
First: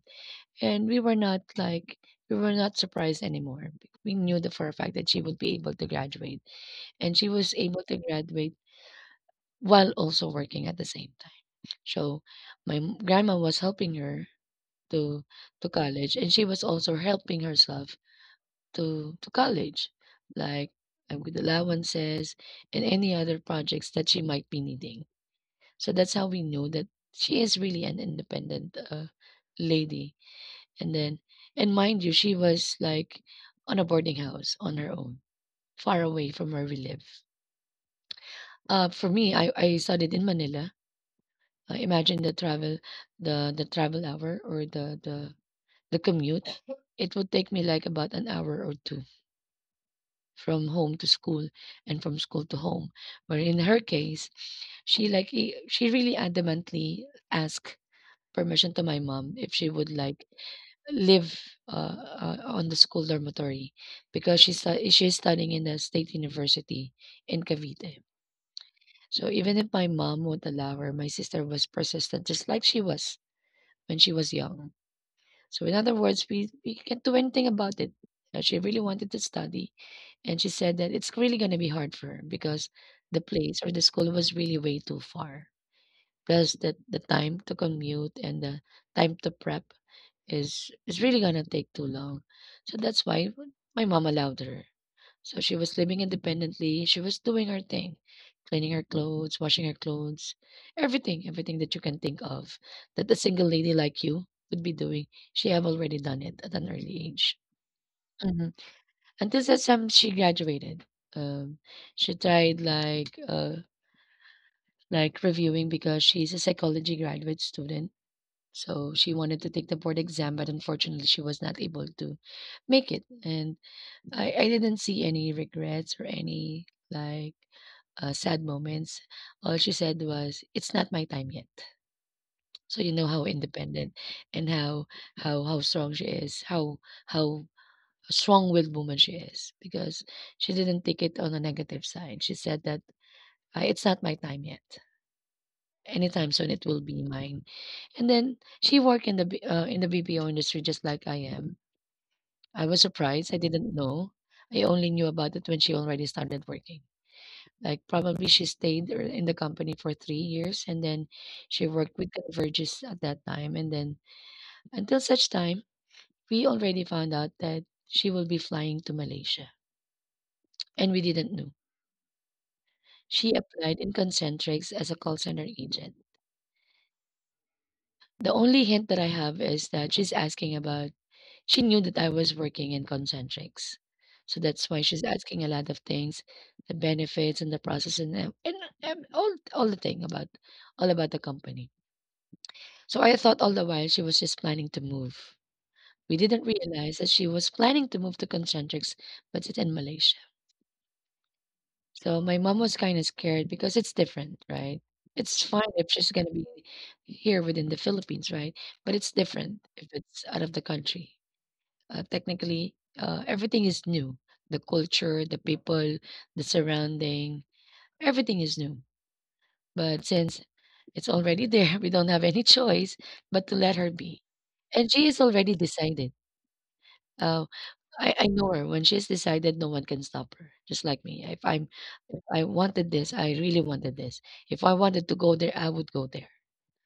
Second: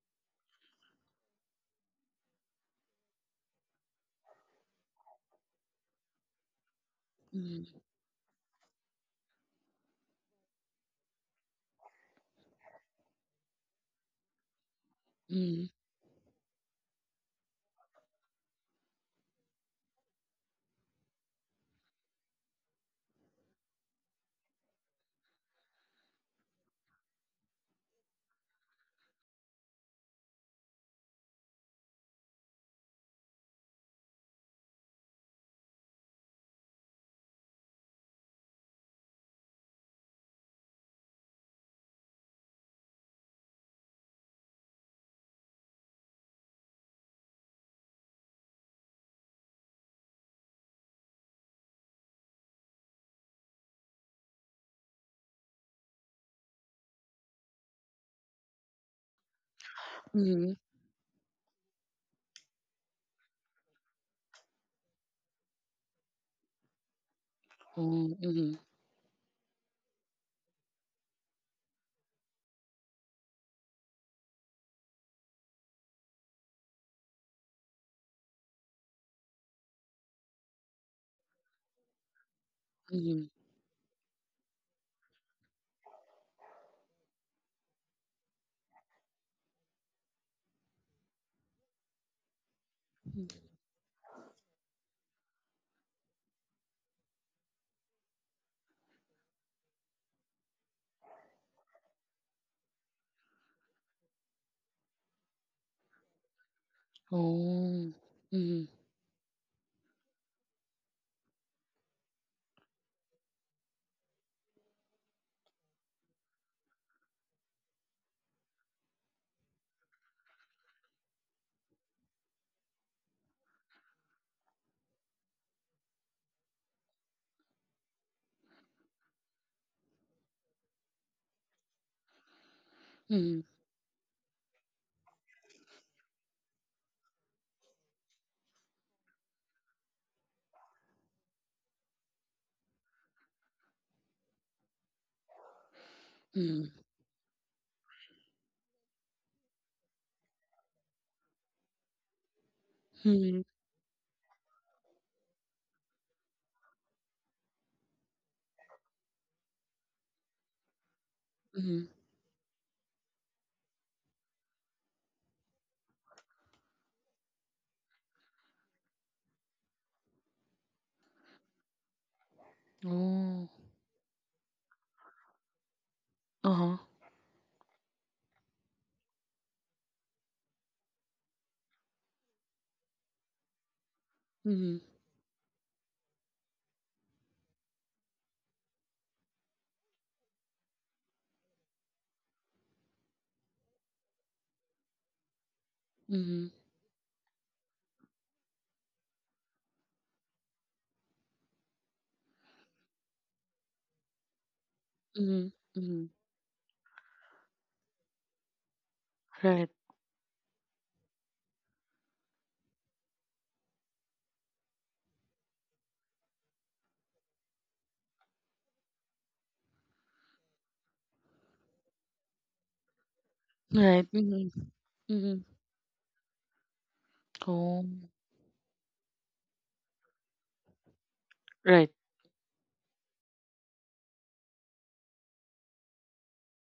Speaker 1: And we were not surprised anymore. We knew the for a fact that she would be able to graduate. And she was
Speaker 2: mhm,
Speaker 1: able to graduate while also working at the same time. So grandma was helping her to
Speaker 2: mhm,
Speaker 1: college, and she was also helping herself to college, like, with allowances and any other projects that she might be needing. So that's how we know that she is really an independent lady. And then, and mind you, she was like on a boarding house on her own, far away from where we live. For me, I studied in Manila. Imagine the travel, the travel hour, or the commute. It would take me like about an hour or two from home to school and from school to home. Where in her case, she really adamantly asked permission to my mom if she would like
Speaker 2: mhm.
Speaker 1: live uh, on the school dormitory because she's studying in the state university in Cavite.
Speaker 2: Oh, mhm,
Speaker 1: So even if my mom would allow her, my sister was persistent, just like she was when she was young. So in other words, we can't do anything about it. She really wanted to study, and she said that it's really going to be hard for her because the
Speaker 2: mhm,
Speaker 1: place or the school was really way too far. Plus, the time to commute and the time to prep is really going to take too long. So that's why
Speaker 2: mhm.
Speaker 1: my mom allowed her. So she was living independently, she was doing her thing, cleaning her clothes, washing her clothes, everything, everything that you can think of that a single lady like you would be doing. She have already done it at an early age.
Speaker 2: Oh,
Speaker 1: Mhm.
Speaker 2: mhm,
Speaker 1: Until such time she graduated. Um, she tried, like, like reviewing because she's a psychology graduate student. So she wanted to take the board exam, but unfortunately she was not able to make it. And I didn't see any regrets or any, like, sad moments. All she said was, "It's not my time yet." So you know how
Speaker 2: mhm,
Speaker 1: independent and how how strong she is, how how strong-willed woman she is, because she didn't take it on a negative side. She said that, It's not my time yet. Anytime soon it
Speaker 2: mhm,
Speaker 1: will be mine." And then she worked in the B in the BPO industry just like I am. I was surprised, I
Speaker 2: mhm,
Speaker 1: didn't know. I only knew about it when she already started working. Like probably she stayed or in the company for 3 years, and then she
Speaker 2: mhm.
Speaker 1: worked with Converges at that time. And then until such time, we already found out that she will be flying to Malaysia. And we didn't know. She
Speaker 2: Oh,
Speaker 1: applied in Concentrix as a call center agent.
Speaker 2: uh-huh.
Speaker 1: The only hint that I have is that she's asking about, she knew that I was working in Concentrix. So that's why
Speaker 2: Mhm,
Speaker 1: she's asking a lot of things, the benefits and the process, and, and all the thing about all about the company. So I thought all the while she was just planning to move. We didn't
Speaker 2: mhm,
Speaker 1: realize that she was planning to move to Concentrics, but it's in Malaysia. So my mom was kind of scared because it's different, right? It's
Speaker 2: mhm,
Speaker 1: fine if she's
Speaker 2: mhm.
Speaker 1: going to be here within the Philippines, right? But it's different
Speaker 2: Right,
Speaker 1: if it's out of the country. Technically, everything is new, the culture, the people, the surrounding, everything is new. But since it's already there, we don't have any choice but to let her
Speaker 2: right.
Speaker 1: be.
Speaker 2: Mhm,
Speaker 1: And she is already
Speaker 2: mhm.
Speaker 1: decided. Oh,
Speaker 2: Oh,
Speaker 1: I know her. When she's decided, no one can stop her, just like me.
Speaker 2: right.
Speaker 1: If I wanted this, I really wanted this. If I wanted to go there, I would go there.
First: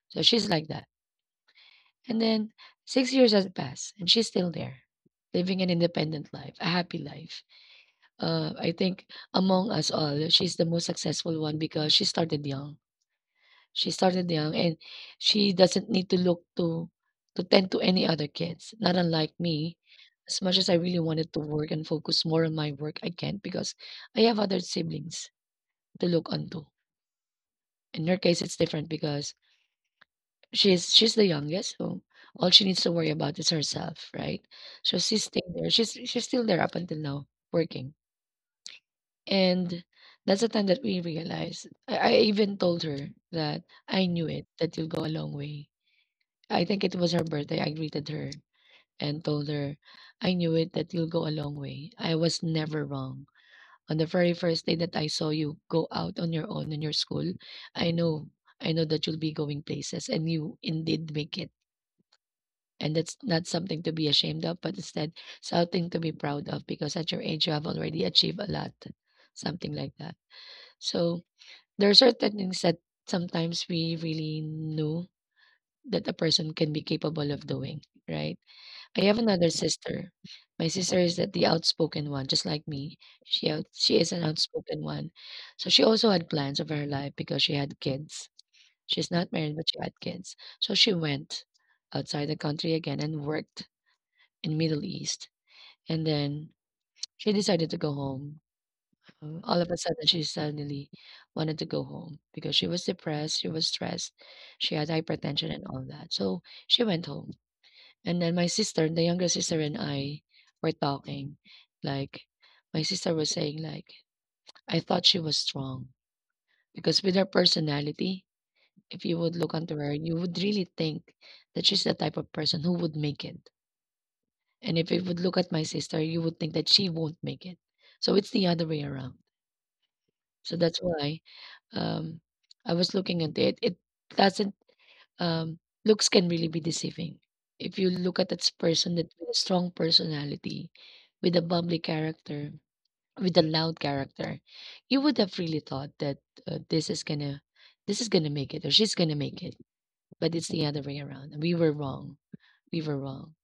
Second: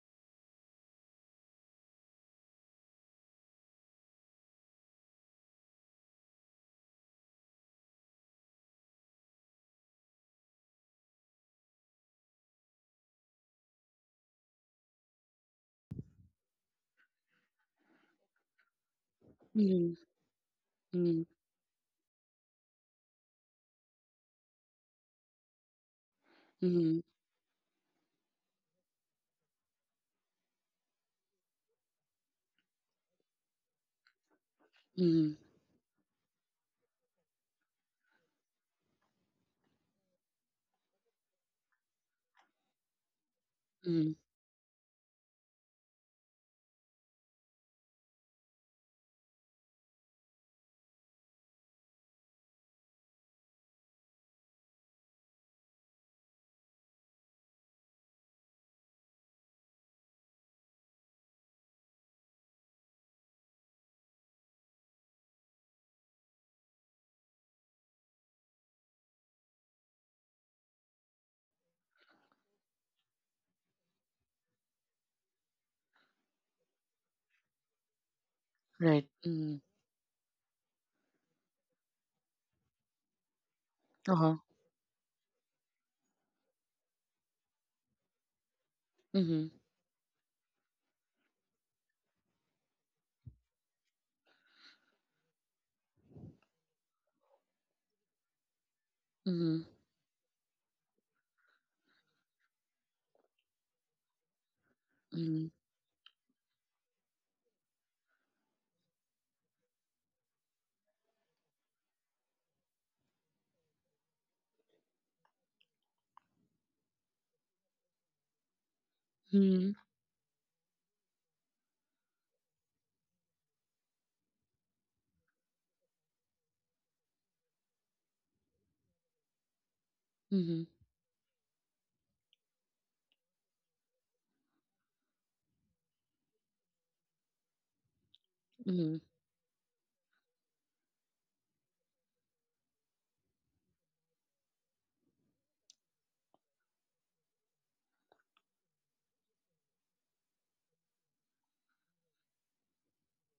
Speaker 1: So she's like that. And then 6 years has passed, and she's still there, living an independent life, a happy life. I think among us all, she's the most successful one because she started young, and she doesn't need to look to tend to any other kids, not unlike me.
Speaker 2: Mhm,
Speaker 1: As much as I really
Speaker 2: mhm.
Speaker 1: wanted to work and focus more on my work, I can't because I have other siblings to look onto.
Speaker 2: Mhm.
Speaker 1: In her case, it's different because she's the youngest, so all she needs to worry about is herself, right? So she's
Speaker 2: Mhm.
Speaker 1: staying there. She's still there up until now, working. And that's the time that we realized. I even told her that I
Speaker 2: Mhm.
Speaker 1: knew it, that you'll go a long way. I think it was her birthday. I greeted her and told her, I knew it that you'll go a long way. I was never wrong. On the very first day that I saw you go out on your own in your school, I know, I know that you'll be going places, and you indeed make it. And that's not something to be ashamed of, but instead something to be proud of because at your age you have already achieved a lot. Something like that. So there are certain things that sometimes we really know that a person can be capable of doing, right? I
Speaker 2: Right.
Speaker 1: have another
Speaker 2: Mhm.
Speaker 1: sister. My sister is the outspoken one, just like me. She is an
Speaker 2: Uh-huh.
Speaker 1: outspoken one. So she also had plans of her life because she had kids. She's not
Speaker 2: Mhm.
Speaker 1: married, but she had kids. So she went outside the country again and worked in Middle East. And then she decided to go home. All of
Speaker 2: Mhm.
Speaker 1: a sudden, she suddenly wanted to go home because she was depressed, she was stressed, she had hypertension
Speaker 2: Mhm.
Speaker 1: and all that. So she went home and then my sister, the younger sister and I were talking. Like my sister was saying like, "I thought she was strong because with her personality, if you would look onto her, you would really think that she's the type of person who would make it. And if you would look at my sister, you would think that she won't make it. So it's the other way around. So
Speaker 2: Mhm.
Speaker 1: that's why um, I was looking at it. It doesn't um, looks can really be deceiving. If you look at that person
Speaker 2: Mhm.
Speaker 1: that with a strong personality, with a bubbly character, with a loud character, you would have really thought that uh, this is gonna, this is gonna make it, or she's gonna make it. But it's the other way around. We were wrong. We were wrong.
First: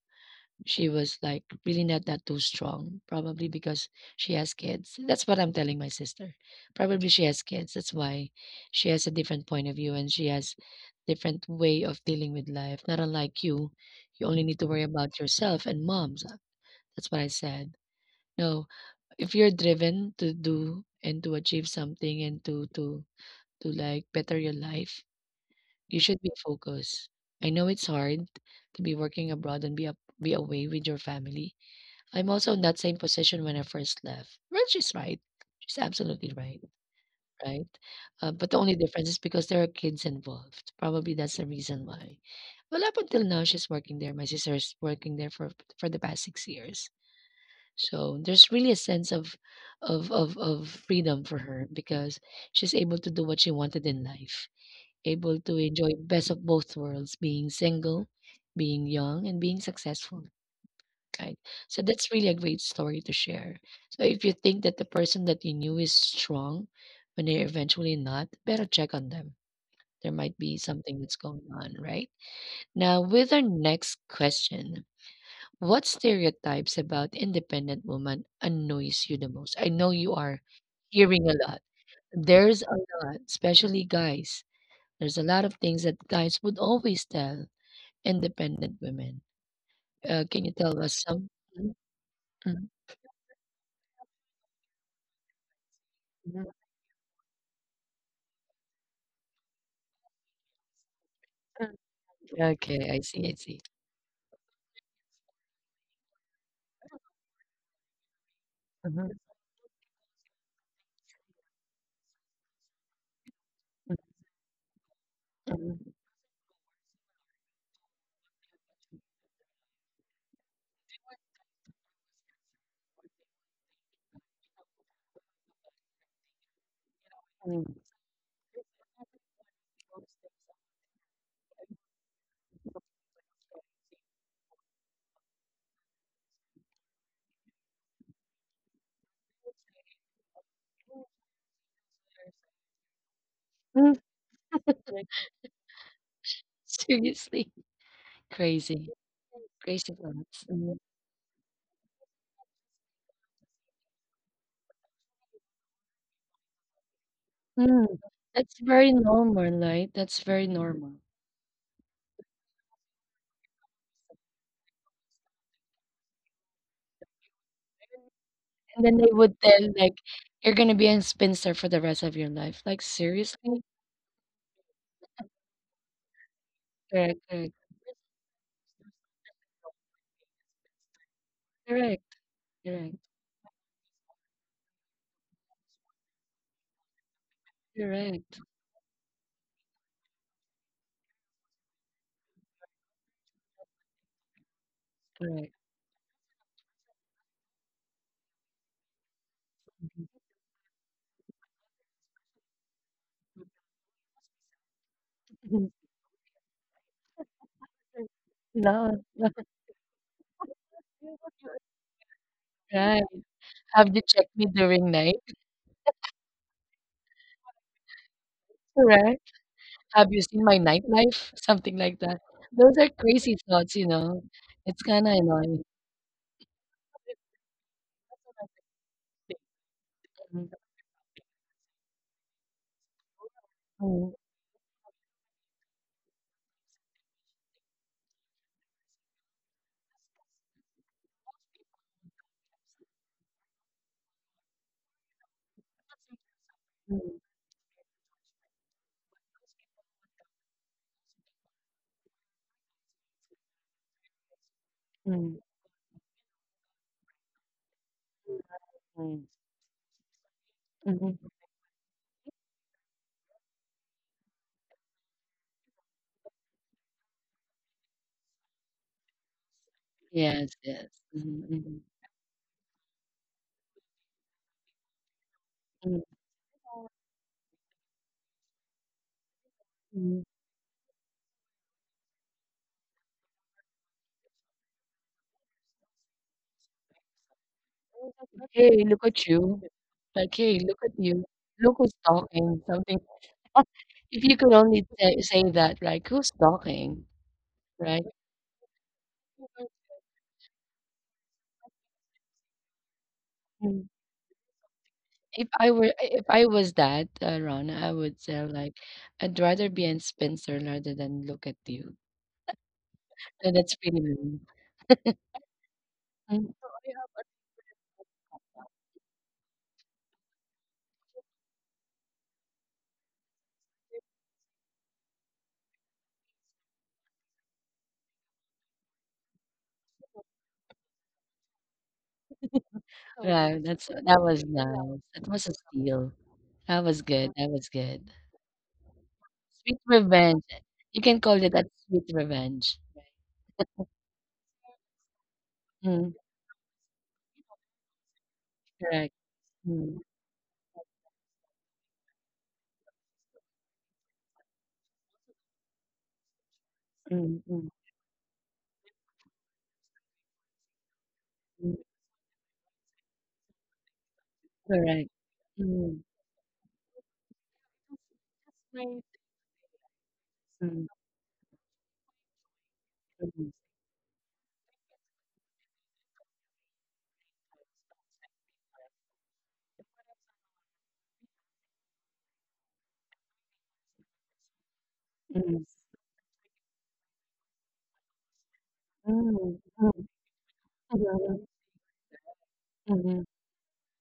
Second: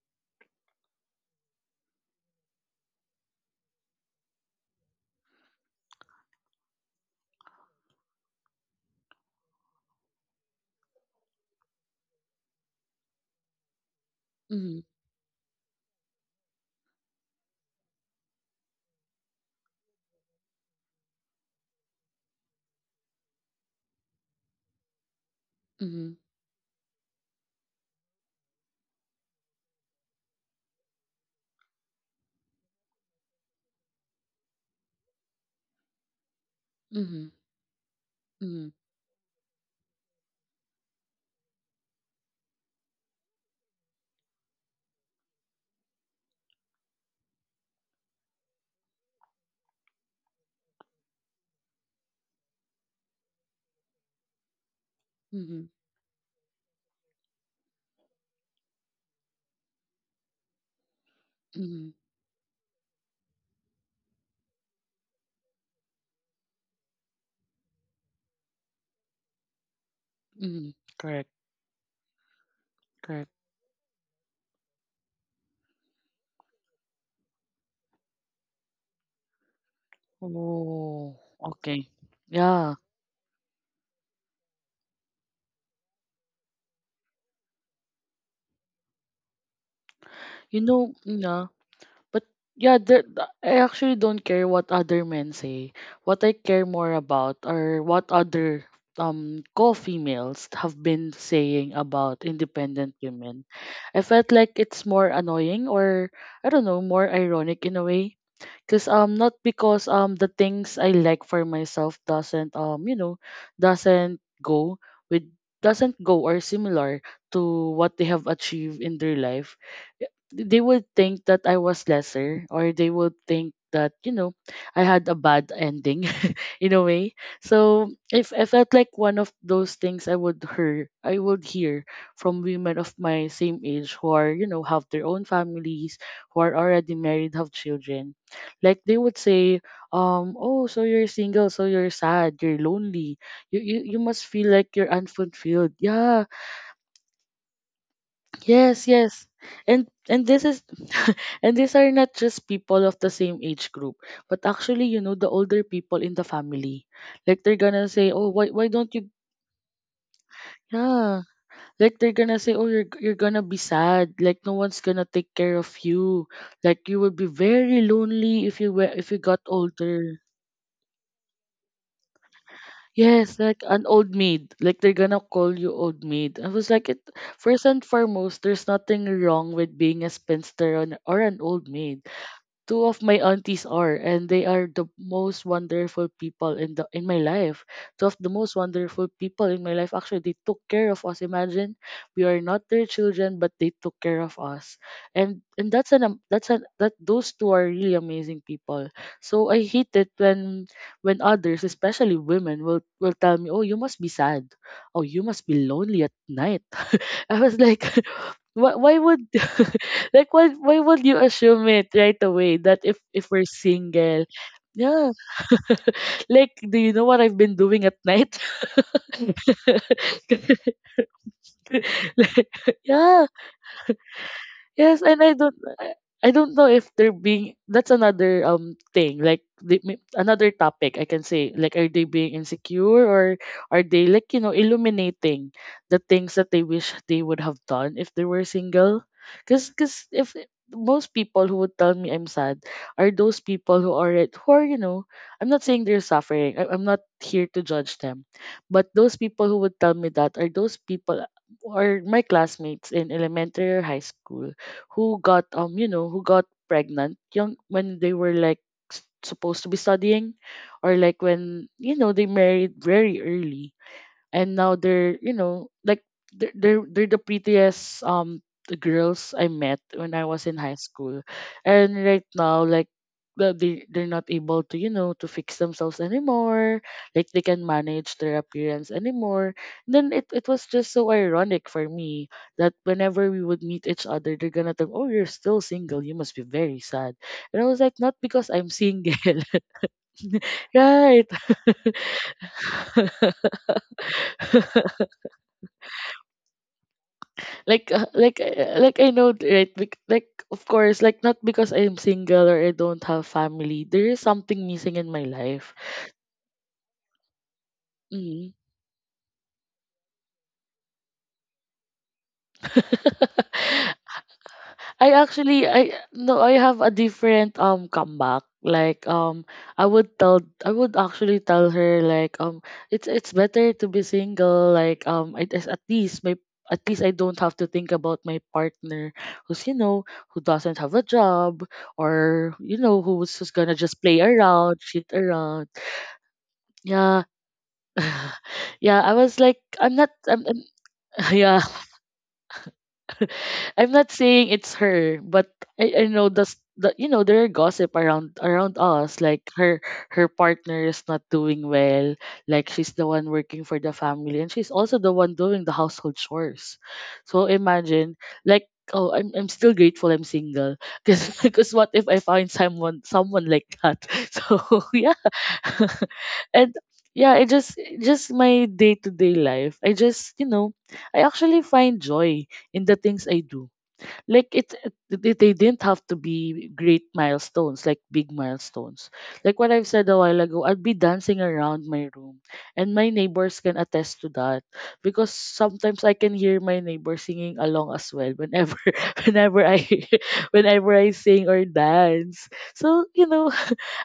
Speaker 1: She was like really not that too strong, probably because she has kids. That's what I'm telling my sister. Probably she has kids. That's why she has a different point of view and she has different way of dealing with life. Not unlike you. You only need to
Speaker 2: Mhm.
Speaker 1: worry about yourself and moms. That's what I said. No, if you're driven to do and to achieve something and to like better your life, you
Speaker 2: Mhm.
Speaker 1: should be focused. I know it's hard to be working abroad and be up, be away with your family, I'm also in that same position when I first left. Well, she's right. She's absolutely right,
Speaker 2: Mhm.
Speaker 1: right? But the
Speaker 2: Mhm.
Speaker 1: only difference is because there are kids involved. Probably that's the reason why. Well, up until now, she's working there. My sister's working there for the past 6 years. So there's really a sense of of freedom for her because she's able to do what she wanted in life,
Speaker 2: Mhm.
Speaker 1: able to
Speaker 2: Mhm.
Speaker 1: enjoy best of both worlds, being single, being young, and being successful. Right. So
Speaker 2: Mhm.
Speaker 1: that's really a great story to share. So if you think that the person that you knew is strong when they're eventually not, better check on them. There might be
Speaker 2: Mhm.
Speaker 1: something that's
Speaker 2: Correct.
Speaker 1: going on, right? Now,
Speaker 2: Correct.
Speaker 1: with our next question, what stereotypes about independent women annoys you the most? I know you are
Speaker 2: Oh,
Speaker 1: hearing a lot.
Speaker 2: okay.
Speaker 1: There's
Speaker 2: Yeah.
Speaker 1: a lot, especially guys. There's a lot of things that guys would always tell independent women. Can you
Speaker 2: You
Speaker 1: tell
Speaker 2: know,
Speaker 1: us some?
Speaker 2: yeah. But
Speaker 1: Mhm.
Speaker 2: yeah, I actually don't care what other men say. What I care more about are what other co-females have been saying about
Speaker 1: Okay,
Speaker 2: independent
Speaker 1: I see, I
Speaker 2: women.
Speaker 1: see.
Speaker 2: I felt like it's more annoying, or I don't know, more ironic in a way. Cause
Speaker 1: Mhm,
Speaker 2: Not because the things I like for myself doesn't,
Speaker 1: mhm,
Speaker 2: doesn't go with
Speaker 1: mhm,
Speaker 2: doesn't
Speaker 1: mhm.
Speaker 2: go, or similar to what they have achieved in their life. y- They would think that I was lesser, or they would think that, I had a bad ending in a way. So if I felt like one of those things I would hear, from women of my same age who are, have their own families, who are already married, have children. Like they would say, "Oh, so you're single, so you're sad, you're lonely. You must feel like you're unfulfilled." Yeah,
Speaker 1: Seriously,
Speaker 2: yes,
Speaker 1: crazy,
Speaker 2: yes. And
Speaker 1: crazy
Speaker 2: and this
Speaker 1: thoughts.
Speaker 2: is—
Speaker 1: Mhm,
Speaker 2: and these are not just people of the same age group, but actually, the older people in the family. Like they're gonna
Speaker 1: mm.
Speaker 2: say, "Oh, why
Speaker 1: That's
Speaker 2: don't
Speaker 1: very
Speaker 2: you—"
Speaker 1: normal, right? That's very normal.
Speaker 2: Yeah. Like they're gonna say, "Oh, you're gonna be sad. Like, no one's gonna take care of you. Like, you will be very lonely if you were
Speaker 1: And then
Speaker 2: if you
Speaker 1: they
Speaker 2: got
Speaker 1: would tell, like,
Speaker 2: older."
Speaker 1: "You're gonna be a spinster for the rest of your life." Like,
Speaker 2: Yes, like
Speaker 1: seriously?
Speaker 2: an old maid. Like they're gonna call you old maid. I was like, it
Speaker 1: Correct, correct,
Speaker 2: first and foremost, there's nothing wrong with being a spinster, on, or an old maid.
Speaker 1: correct,
Speaker 2: Two of
Speaker 1: correct,
Speaker 2: my aunties are, and they are the most wonderful people in the in my life, two of the
Speaker 1: correct,
Speaker 2: most wonderful people in my life. Actually, they took care of us. Imagine, we are not their children, but they took care of us, and
Speaker 1: correct.
Speaker 2: and that's an am- that's an that those two are really amazing people. So I hate it when others, especially women, will tell me, "Oh, you must be sad. Oh, you must be
Speaker 1: Mhm,
Speaker 2: lonely at night." I was like, why, why
Speaker 1: no.
Speaker 2: would why would you assume it right away that if
Speaker 1: Right.
Speaker 2: if we're
Speaker 1: "Have you
Speaker 2: single?
Speaker 1: checked me during
Speaker 2: Yeah.
Speaker 1: night?"
Speaker 2: Like, do you know what I've been doing at night?
Speaker 1: Correct. "Have you seen my nightlife?" Something like that.
Speaker 2: Like,
Speaker 1: Those are
Speaker 2: yeah.
Speaker 1: crazy thoughts, you know? It's
Speaker 2: Yes,
Speaker 1: kinda
Speaker 2: and
Speaker 1: annoying.
Speaker 2: I don't know if they're being that's another thing like the, may- another
Speaker 1: Mm,
Speaker 2: topic I can say, like, are they being insecure or are they,
Speaker 1: mm,
Speaker 2: like, you know, illuminating the things that they wish they would have done if they were single? Cuz if most people who would tell me I'm sad are those people who are at who are, you know, I'm not saying they're suffering. I'm not
Speaker 1: mm,
Speaker 2: here to judge them, but those people who would tell me that are those people or my classmates in elementary or high school who
Speaker 1: mm,
Speaker 2: got you know, who got pregnant young when they were like
Speaker 1: mm,
Speaker 2: supposed to be studying, or like
Speaker 1: mhm.
Speaker 2: when, you know, they married very early and now they're, you know, like they're the prettiest, um, the girls I met when I was in
Speaker 1: Yes,
Speaker 2: high
Speaker 1: yes.
Speaker 2: school,
Speaker 1: Mhm, mhm,
Speaker 2: and right now, like, they're not able to, you know, to fix themselves
Speaker 1: mm,
Speaker 2: anymore, like they can manage their appearance anymore. Then it,
Speaker 1: mm.
Speaker 2: it was just so ironic for me that whenever we would meet each other, they're gonna tell, "Oh, you're still single, you must be very sad." And I was like, not because I'm
Speaker 1: Hey, look
Speaker 2: single.
Speaker 1: at you. Like, hey, look at
Speaker 2: right.
Speaker 1: you. Look who's talking. Something. If you could only say, say that, like, who's talking, right?
Speaker 2: Like, I know, right? Like, of course, like, not because I'm single or I don't have family
Speaker 1: Mm.
Speaker 2: there is something missing in my
Speaker 1: If
Speaker 2: life.
Speaker 1: I were, if I was that, Ron, I would say
Speaker 2: Mm.
Speaker 1: like, I'd rather be in Spencer rather than look at you. So that's pretty mean.
Speaker 2: I actually I no I have a different, um, comeback. Like, um, I would actually tell her, like, um, it's better to be single. Like, um, it is at least my at least I don't have to think about my partner who's, you know, who doesn't have a job, or, you know, who's just
Speaker 1: Wow,
Speaker 2: gonna
Speaker 1: that's
Speaker 2: just play
Speaker 1: that was
Speaker 2: around,
Speaker 1: nice.
Speaker 2: cheat
Speaker 1: That was a
Speaker 2: around.
Speaker 1: steal. That was
Speaker 2: Yeah.
Speaker 1: good. That was good.
Speaker 2: yeah, I was like,
Speaker 1: Sweet revenge. You can
Speaker 2: I'm.
Speaker 1: call it
Speaker 2: yeah.
Speaker 1: that sweet revenge.
Speaker 2: I'm not saying it's her, but I
Speaker 1: Mm,
Speaker 2: know the, s- the you know, there are gossip around us,
Speaker 1: correct.
Speaker 2: like her.
Speaker 1: Mm,
Speaker 2: Her partner is not doing well, like she's the one working for the family and she's also the one doing the household chores.
Speaker 1: mm,
Speaker 2: So
Speaker 1: mm,
Speaker 2: imagine, like, oh, I'm still grateful I'm single because, because,
Speaker 1: mm,
Speaker 2: what if I find someone like that? So, yeah.
Speaker 1: correct. Mm,
Speaker 2: and yeah, it just my day-to-day life. I just, you know,
Speaker 1: mm,
Speaker 2: I actually find joy in the things I
Speaker 1: mm,
Speaker 2: do. Like they didn't have to be great milestones, like big milestones, like what I've said a while ago. I'd be dancing around my room and my neighbors can attest to that, because
Speaker 1: mm,
Speaker 2: sometimes I can hear my neighbor singing along as well, whenever,
Speaker 1: mm,
Speaker 2: whenever I,
Speaker 1: mm,
Speaker 2: whenever I sing or dance.
Speaker 1: mhm,
Speaker 2: So you
Speaker 1: mhm,
Speaker 2: know,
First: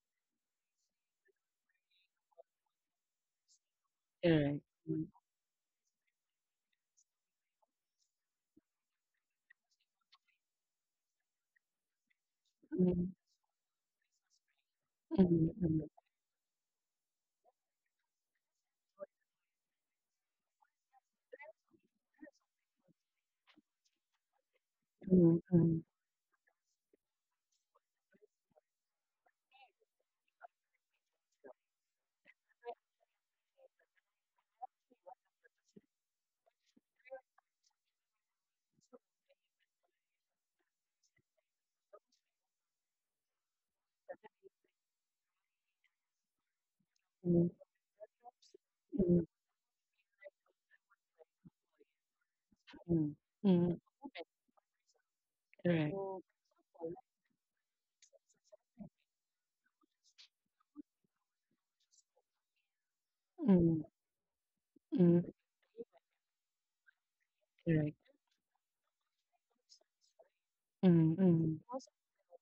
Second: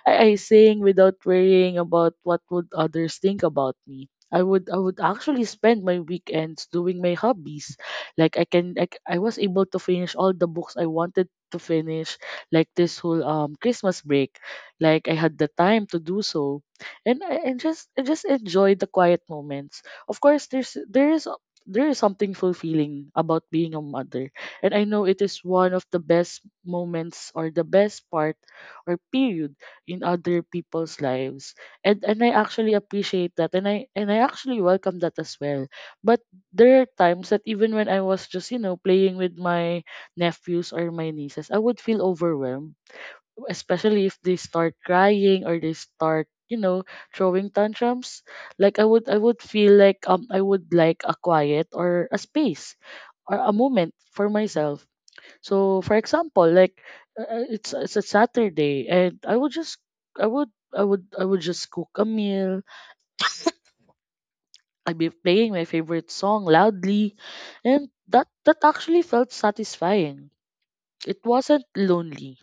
Speaker 2: I sang without worrying about what would others think about me.
Speaker 1: correct.
Speaker 2: I would actually spend my weekends doing my hobbies. Like I was able to finish all the books I wanted to finish, like this
Speaker 1: Mm,
Speaker 2: whole, um, Christmas break. Like I had the
Speaker 1: mm,
Speaker 2: time
Speaker 1: mhm,
Speaker 2: to do so. And I just enjoy the quiet moments. Of course there is something fulfilling about being a mother. And I know it
Speaker 1: mhm,
Speaker 2: is one
Speaker 1: mhm,
Speaker 2: of the best moments or the best part or period in other people's lives, and I actually appreciate that, and I actually welcome that as well. But there are times that even when I was just, you know, playing with my nephews or my nieces, I would feel overwhelmed, especially if they start crying or they start, you know,
Speaker 1: mhm,
Speaker 2: throwing
Speaker 1: mhm,
Speaker 2: tantrums. Like I
Speaker 1: mhm,
Speaker 2: would feel like, um, I would like a quiet or a space
Speaker 1: mhm,
Speaker 2: or a
Speaker 1: mhm,
Speaker 2: moment for myself. So for
Speaker 1: correct.
Speaker 2: example, like, it's a Saturday and I would, I would just cook a meal.
Speaker 1: Mm,
Speaker 2: I'd be
Speaker 1: mm,
Speaker 2: playing my favorite song loudly, and
Speaker 1: correct.
Speaker 2: that actually felt satisfying.
Speaker 1: Mm,
Speaker 2: It
Speaker 1: mm,
Speaker 2: wasn't lonely.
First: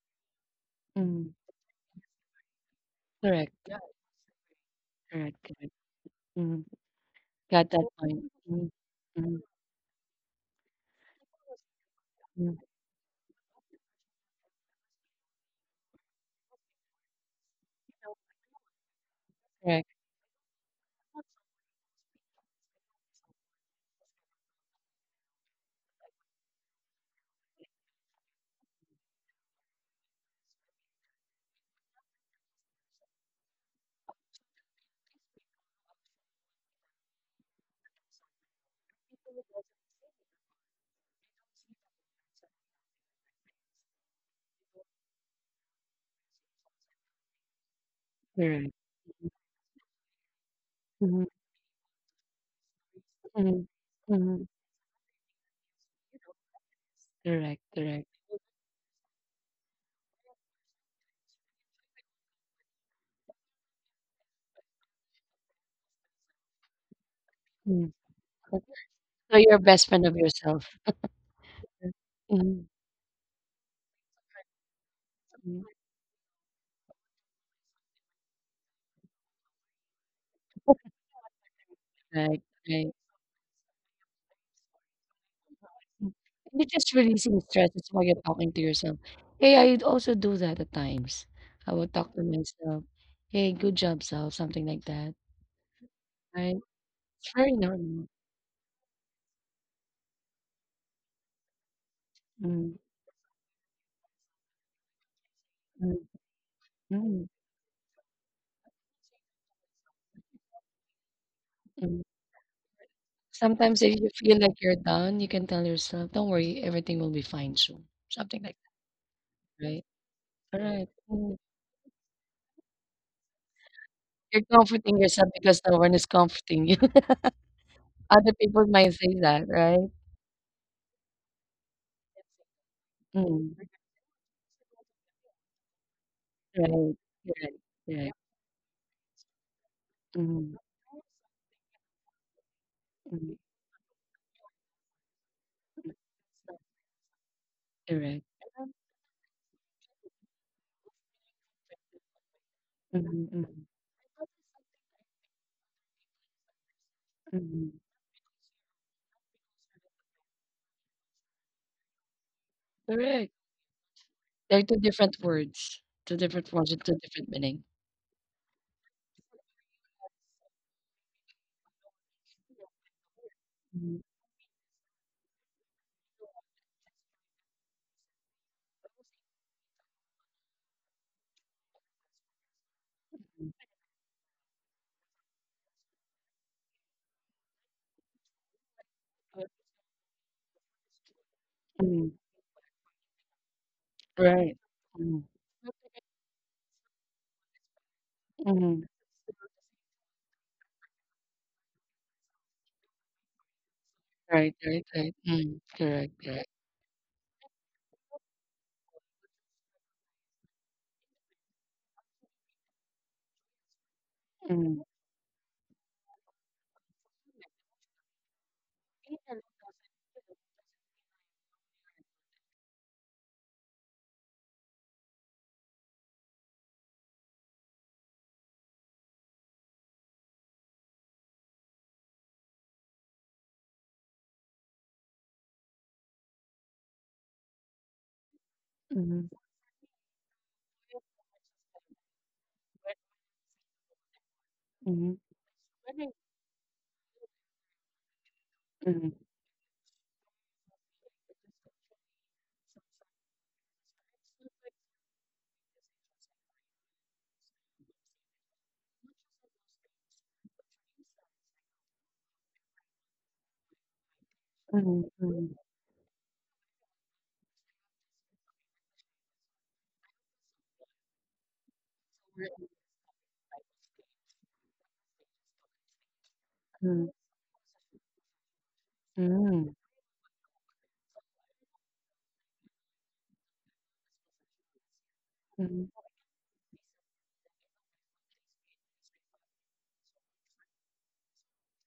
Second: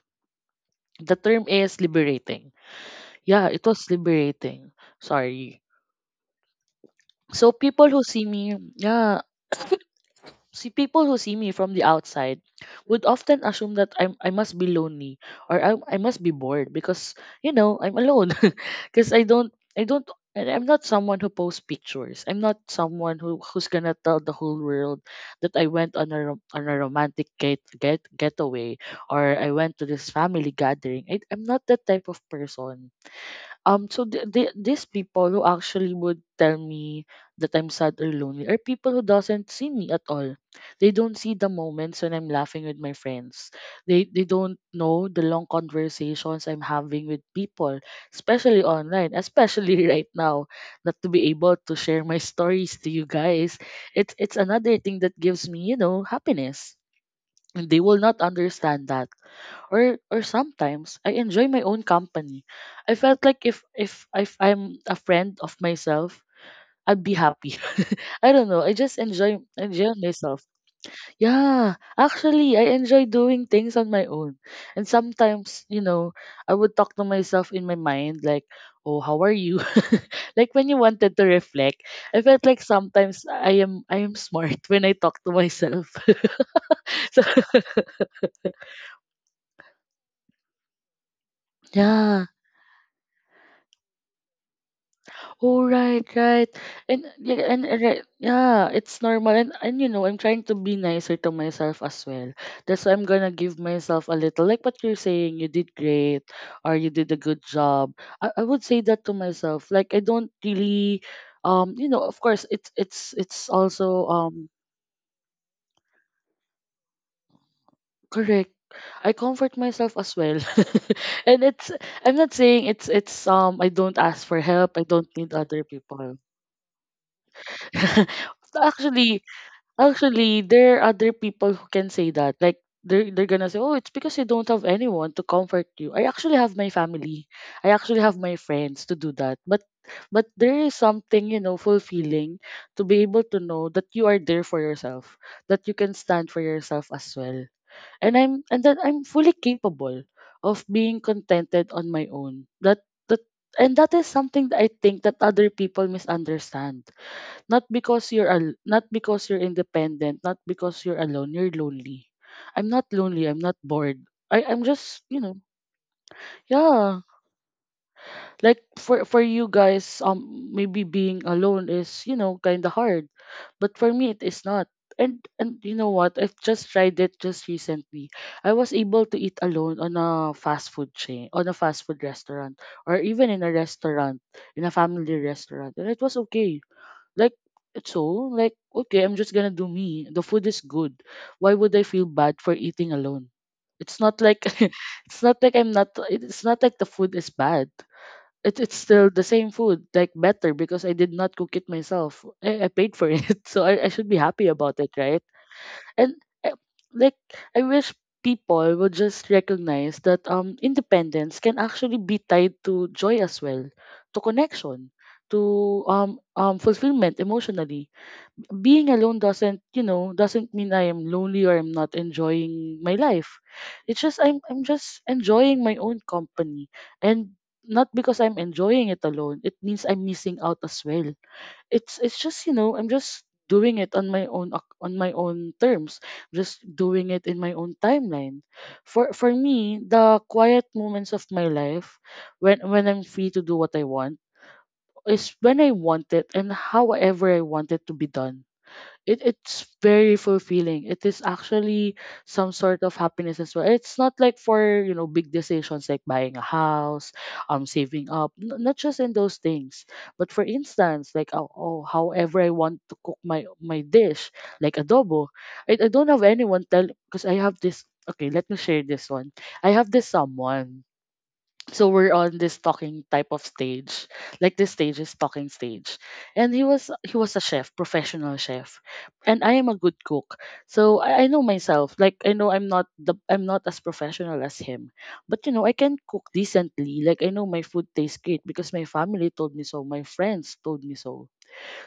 Speaker 2: The
Speaker 1: mm,
Speaker 2: term is liberating. Yeah, it
Speaker 1: correct.
Speaker 2: was liberating.
Speaker 1: Correct.
Speaker 2: Sorry.
Speaker 1: Correct. Mm,
Speaker 2: So
Speaker 1: got that
Speaker 2: people who see
Speaker 1: point.
Speaker 2: me,
Speaker 1: Mm,
Speaker 2: yeah,
Speaker 1: mm,
Speaker 2: see people who see me from the outside
Speaker 1: mm,
Speaker 2: would often assume that I must be lonely, or I must be bored because, you know, I'm alone, because
Speaker 1: correct.
Speaker 2: I don't. And I'm not someone who posts pictures. I'm not someone who's gonna tell the whole world that I went on a romantic getaway or I went to this family gathering. I'm not that type of person. So these people who actually would tell me that I'm sad or lonely are people who doesn't see me at all. They don't see the moments when I'm laughing with my friends. They don't know the long conversations I'm having with people, especially
Speaker 1: Correct.
Speaker 2: online, especially right now. That to
Speaker 1: Mm-hmm.
Speaker 2: be able to share my stories to you guys,
Speaker 1: Mhm,
Speaker 2: it's
Speaker 1: mhm.
Speaker 2: another thing that gives me, you know, happiness,
Speaker 1: Correct,
Speaker 2: and they will
Speaker 1: correct.
Speaker 2: not understand that. Or sometimes I enjoy my own company. I felt like if I'm a friend of myself, I'd be happy.
Speaker 1: Mm.
Speaker 2: I don't know. I just
Speaker 1: So you're a best
Speaker 2: enjoy
Speaker 1: friend of
Speaker 2: myself.
Speaker 1: yourself.
Speaker 2: Yeah, actually,
Speaker 1: Mhm,
Speaker 2: I enjoy doing things on my own. And
Speaker 1: mm.
Speaker 2: sometimes, you know, I would talk to myself in my mind, like, "Oh, how are you?" like when you wanted to reflect, I
Speaker 1: Right,
Speaker 2: felt like
Speaker 1: right.
Speaker 2: sometimes I am smart when I talk to myself.
Speaker 1: Mm. You're just
Speaker 2: so,
Speaker 1: releasing stress, that's why you're talking to yourself. Hey, I also do that at times. I will talk to
Speaker 2: yeah.
Speaker 1: myself. Hey, good job, self, something like that,
Speaker 2: Oh right, right.
Speaker 1: right?
Speaker 2: And
Speaker 1: It's
Speaker 2: yeah,
Speaker 1: very
Speaker 2: and right,
Speaker 1: normal.
Speaker 2: yeah, it's normal, and you know, I'm trying to be nicer to myself as well.
Speaker 1: Mm,
Speaker 2: That's why I'm gonna give myself a little, like what you're saying, you did
Speaker 1: mm,
Speaker 2: great, or you did a
Speaker 1: mm,
Speaker 2: good job. I would say that to myself. Like I don't really, um, you know,
Speaker 1: mm.
Speaker 2: of course it's
Speaker 1: Sometimes if
Speaker 2: also,
Speaker 1: you feel
Speaker 2: um,
Speaker 1: like you're down, you can tell yourself, don't worry, everything will be fine soon. Something
Speaker 2: correct.
Speaker 1: like
Speaker 2: I comfort
Speaker 1: that, right?
Speaker 2: myself as well.
Speaker 1: All right. Mm.
Speaker 2: and it's, I'm not saying it's, um, I don't ask for
Speaker 1: You're
Speaker 2: help, I
Speaker 1: comforting
Speaker 2: don't
Speaker 1: yourself
Speaker 2: need other
Speaker 1: because no one is
Speaker 2: people.
Speaker 1: comforting you. Other people might say
Speaker 2: actually,
Speaker 1: that, right?
Speaker 2: actually, there are other people who can say that. Like they're gonna
Speaker 1: Mm,
Speaker 2: say, "Oh, it's because you don't have anyone to comfort you." I actually have my
Speaker 1: right,
Speaker 2: family.
Speaker 1: right,
Speaker 2: I actually
Speaker 1: right,
Speaker 2: have my friends to do that. But there
Speaker 1: mhm,
Speaker 2: is something, you know, fulfilling to be able
Speaker 1: mhm,
Speaker 2: to know that you are there for yourself, that you can stand for yourself as well, and
Speaker 1: correct.
Speaker 2: I'm and that I'm fully capable of being contented on my own. That
Speaker 1: Mhm, mhm,
Speaker 2: and that is something that I think that other people misunderstand. Not
Speaker 1: mhm.
Speaker 2: because you're not because you're independent, not because you're alone, you're lonely. I'm not lonely,
Speaker 1: Correct.
Speaker 2: I'm not bored. I'm
Speaker 1: They're
Speaker 2: just, you know,
Speaker 1: two different words with two
Speaker 2: yeah.
Speaker 1: different meaning.
Speaker 2: Like for you guys, um, maybe being alone is, you know, kind of hard. But for
Speaker 1: Mhm,
Speaker 2: me it is not. And you know what? I've just tried it just recently. I was able to eat alone on a fast food chain, on a fast food restaurant, or even in a restaurant, in a family restaurant. And it was okay, like, so, like, okay, I'm just gonna do me. The food is good. Why would I feel
Speaker 1: mhm,
Speaker 2: bad for eating alone? It's not like,
Speaker 1: right.
Speaker 2: it's
Speaker 1: Mhm,
Speaker 2: not like I'm not it's not like the food is bad. It's
Speaker 1: mhm,
Speaker 2: still the same food, like better because I did not cook it myself. I paid for it, so I should be happy
Speaker 1: right,
Speaker 2: about
Speaker 1: right,
Speaker 2: it,
Speaker 1: right.
Speaker 2: right?
Speaker 1: Mm, correct,
Speaker 2: And,
Speaker 1: correct.
Speaker 2: eh, like, I wish people would just recognize that, um, independence can actually be tied to joy as well, to
Speaker 1: Mhm,
Speaker 2: connection, to, um, fulfillment emotionally. Being alone doesn't, you know, doesn't mean I am lonely or I'm not enjoying my life. It's just I'm just enjoying my own company. And not because I'm enjoying it alone it means I'm missing out as well. It's just, you know, I'm just doing it on my own, on my own terms, just doing it in my own timeline. For
Speaker 1: mhm,
Speaker 2: me, the quiet moments of my life, when I'm free to do what I want,
Speaker 1: mhm,
Speaker 2: is when I want it and however I want it to be done.
Speaker 1: mhm,
Speaker 2: It's very fulfilling. It is actually some sort of happiness as well. It's not like for, you know, big decisions like buying a house, saving up. Not just in those things, but for instance, like, oh, oh, however I want to cook my dish, like adobo.
Speaker 1: mhm,
Speaker 2: I don't have anyone tell, because I have this. Okay, let me share this one. I have this someone, so we're on this talking type of stage, like this stage is talking stage, and he was a chef, professional chef, and I am
Speaker 1: mhm,
Speaker 2: a good cook. So I know myself, like I know I'm not as professional as him, but you know I
Speaker 1: mhm,
Speaker 2: can cook decently. Like I know my food tastes good because my family told me so, my friends told me so.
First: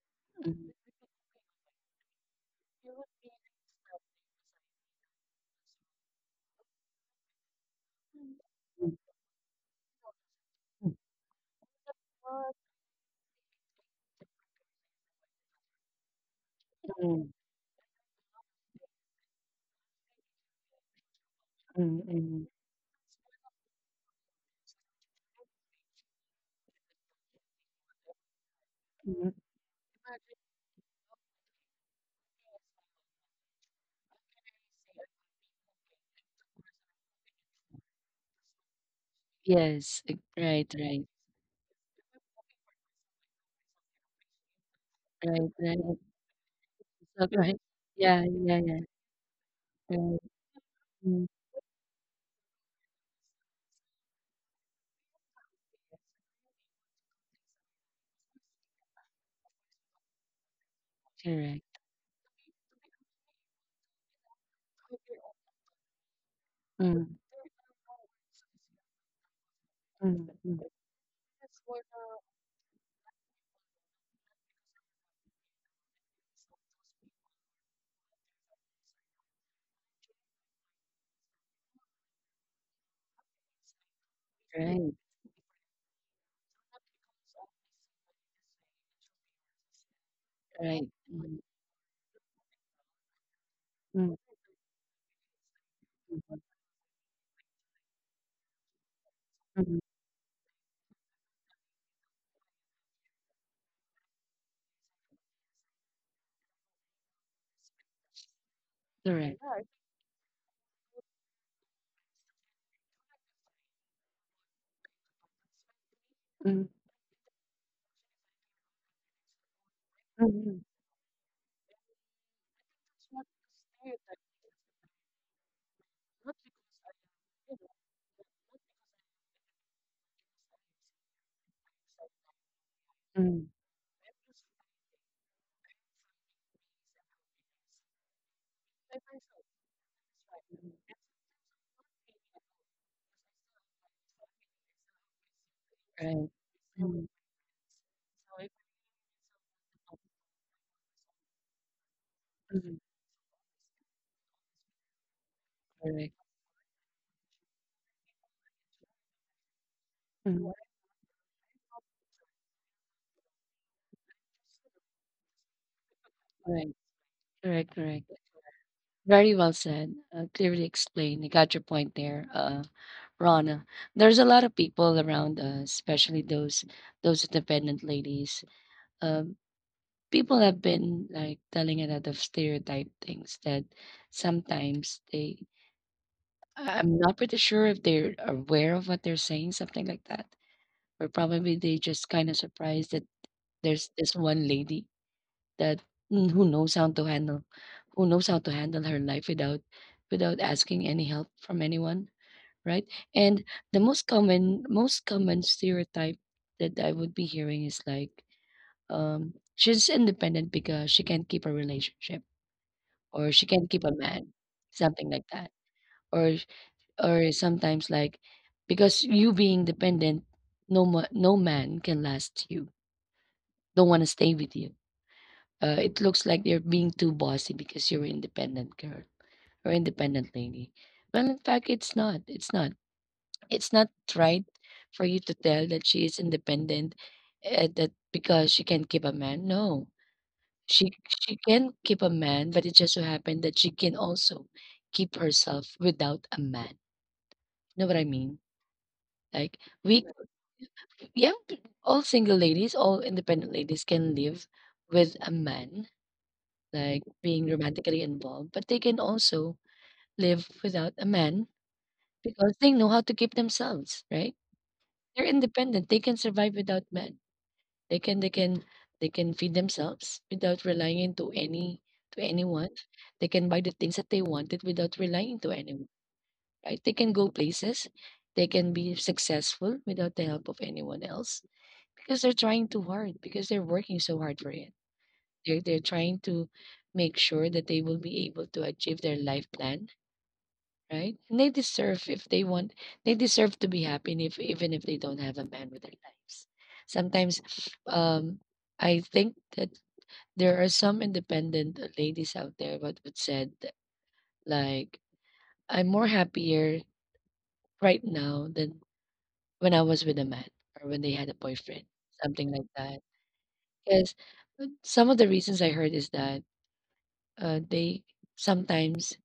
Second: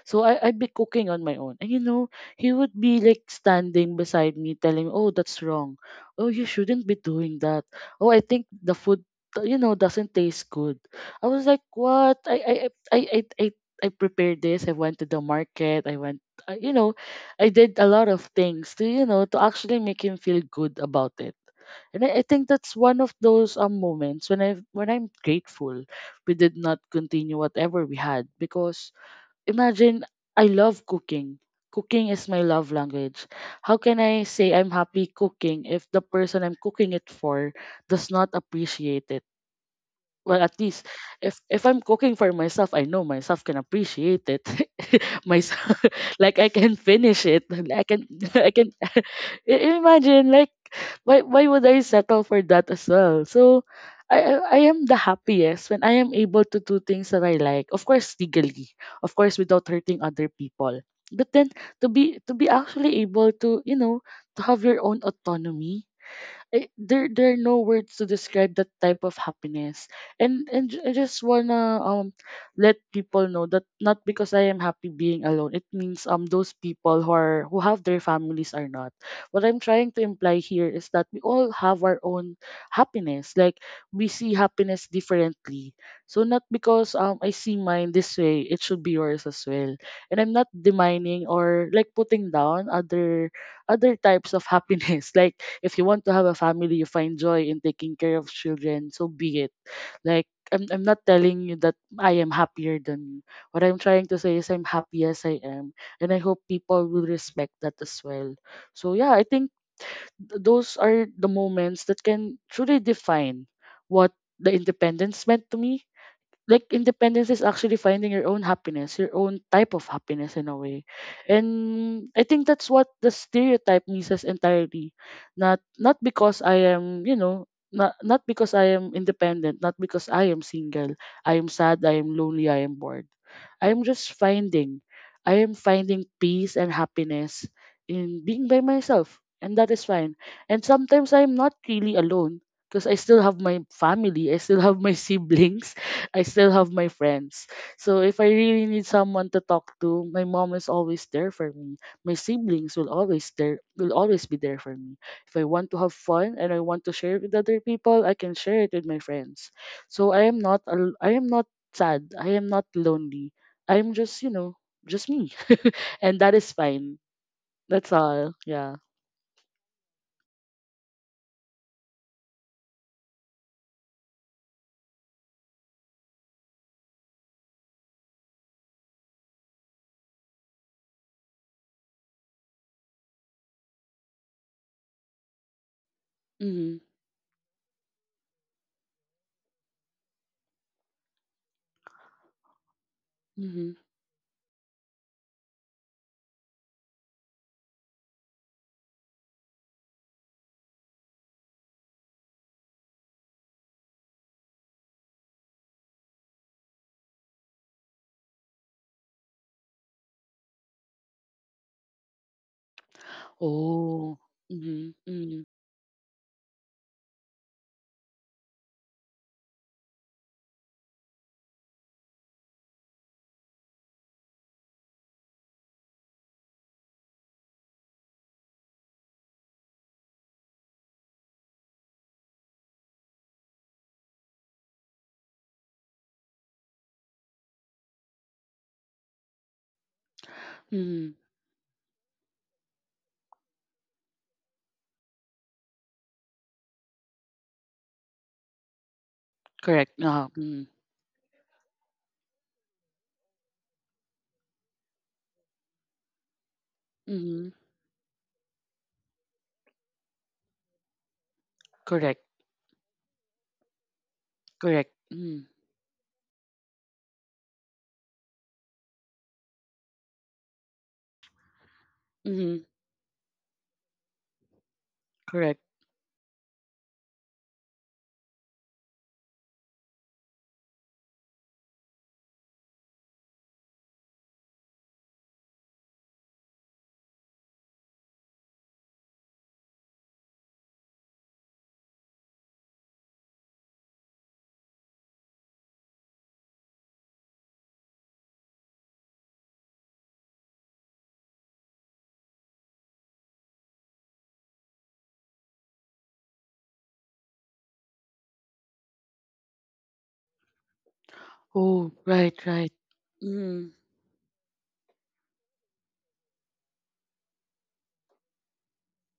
Speaker 2: So I'd be cooking on my own. And you know, he would be like standing beside me telling me, "Oh, that's wrong. Oh, you shouldn't be doing that. Oh, I think the food, you know, doesn't taste good." I was like, "What? I I I, I I prepared this. I went to the market. I went, uh, you
Speaker 1: mm,
Speaker 2: know,
Speaker 1: mm, mm,
Speaker 2: I did a lot of things to actually make him feel good about it."
Speaker 1: mm,
Speaker 2: And I
Speaker 1: mm,
Speaker 2: think that's one of those moments when I'm grateful we did not continue whatever we had. Because,
Speaker 1: mm.
Speaker 2: imagine, I love cooking. Cooking is my love language. How can I say I'm happy cooking if the person I'm cooking it for does not appreciate it?
Speaker 1: Yes, e
Speaker 2: Well, at
Speaker 1: right,
Speaker 2: least,
Speaker 1: right,
Speaker 2: if I'm cooking for myself, I know myself can appreciate it.
Speaker 1: right,
Speaker 2: Myself,
Speaker 1: right.
Speaker 2: like, I can
Speaker 1: So
Speaker 2: finish it.
Speaker 1: right.
Speaker 2: Like, I can
Speaker 1: Yeah,
Speaker 2: I
Speaker 1: yeah, yeah.
Speaker 2: can
Speaker 1: Right.
Speaker 2: imagine, like,
Speaker 1: Mm,
Speaker 2: why would I settle for that as well? So I am the happiest when I am able to do things that I like. Of course, legally. Of course, without hurting other people. But then,
Speaker 1: correct.
Speaker 2: to be actually able to have your own autonomy. I, there
Speaker 1: Mm,
Speaker 2: there are no words to describe that type of happiness.
Speaker 1: mm,
Speaker 2: And
Speaker 1: mm,
Speaker 2: and I just wanna let people know that, not because I am happy being alone, it means those people who are who have their families are not. What I'm trying to imply here is that we all have our own happiness. Like, we see happiness
Speaker 1: mm,
Speaker 2: differently. So, not because I see mine this way, it should be yours as well. And I'm not
Speaker 1: right.
Speaker 2: demining
Speaker 1: Mm,
Speaker 2: or, like, putting down other
Speaker 1: mm,
Speaker 2: types of happiness. Like, if you want to have a family, you find joy in taking care of children, so be it.
Speaker 1: mm.
Speaker 2: Like, I'm not telling you that I am happier than you. What I'm trying to say is I'm happy as I am. And I hope people will respect that as well. So, yeah, I
Speaker 1: Correct.
Speaker 2: think those are the moments that can truly define what the independence meant to me. Like,
Speaker 1: Mm,
Speaker 2: independence is actually finding your own happiness, your own type of
Speaker 1: mm,
Speaker 2: happiness in a
Speaker 1: mm,
Speaker 2: way. And I think that's what the stereotype misses entirely. Not because I am, not because I am independent, not because I am single, I am sad, I am lonely, I am bored.
Speaker 1: mm,
Speaker 2: I'm just finding, I am finding peace and happiness in being by myself, and that is fine. And sometimes I'm not really alone, because I still have my family, I still have my siblings, I still have my friends. So, if I really need someone to talk to, my mom is always there for me. My siblings
Speaker 1: mm.
Speaker 2: will always be there for me. If I want to have
Speaker 1: Correct.
Speaker 2: fun and I want to share it with other people, I can share it with my friends. So, I am not sad. I am not lonely. I'm just, just me. And that is fine.
Speaker 1: Correct,
Speaker 2: That's
Speaker 1: correct.
Speaker 2: all. Yeah.
Speaker 1: Very well said. Clearly explained. I got your point there. Rana. There's a lot of people around us, especially those independent ladies. Um, people have been like telling a lot of stereotype things that sometimes they
Speaker 2: Mm-hmm.
Speaker 1: I- I'm not pretty sure if they're aware of what they're saying, something like that. Or probably they just kind of surprised that
Speaker 2: Mm-hmm.
Speaker 1: there's this one lady that who knows how to handle her life without without asking any help from anyone, right? And the most common stereotype that I would be hearing is like, she's independent because she can't keep a relationship or she can't keep a
Speaker 2: Oh.
Speaker 1: man,
Speaker 2: Mm-hmm.
Speaker 1: something like
Speaker 2: Mm-hmm.
Speaker 1: that. Or or sometimes like because you being dependent, no ma- no man can last you. Don't want to stay with you. It looks like you're being too bossy because you're an independent girl or independent lady. Well, in fact, it's not. It's not. It's not right for you to tell that she is independent, that because she can keep a man. No, she
Speaker 2: Mm-hmm.
Speaker 1: she can keep a man, but it just so happened that she can also keep herself without a man. Know what I mean? Like
Speaker 2: Correct.
Speaker 1: we,
Speaker 2: Mm-hmm.
Speaker 1: yeah, all single ladies, all independent ladies can live with a man, like being
Speaker 2: Mm-hmm.
Speaker 1: romantically involved, but they can also live without a man
Speaker 2: Correct.
Speaker 1: because they know how to keep themselves, right?
Speaker 2: Correct.
Speaker 1: They're
Speaker 2: Mm-hmm.
Speaker 1: independent. They can survive without men. They can they can they can feed themselves without relying into any to
Speaker 2: Mm-hmm.
Speaker 1: anyone. They can buy the things that they wanted without relying to
Speaker 2: Correct.
Speaker 1: anyone, right? They can go places. They can be successful without the help of anyone else because they're trying too hard, because they're working so hard for it. They're trying to make sure that they will be able to achieve their life plan, right? And they deserve if they want, they deserve to be happy, and if even if they don't have a man with their lives. Sometimes, um, I think that there are some independent ladies out there what would said that, like I'm more happier right now than when I was with a man or when they had a boyfriend,
Speaker 2: Oh, right,
Speaker 1: something like
Speaker 2: right.
Speaker 1: that.
Speaker 2: Mm-hmm.
Speaker 1: Because some of the reasons I heard is that they sometimes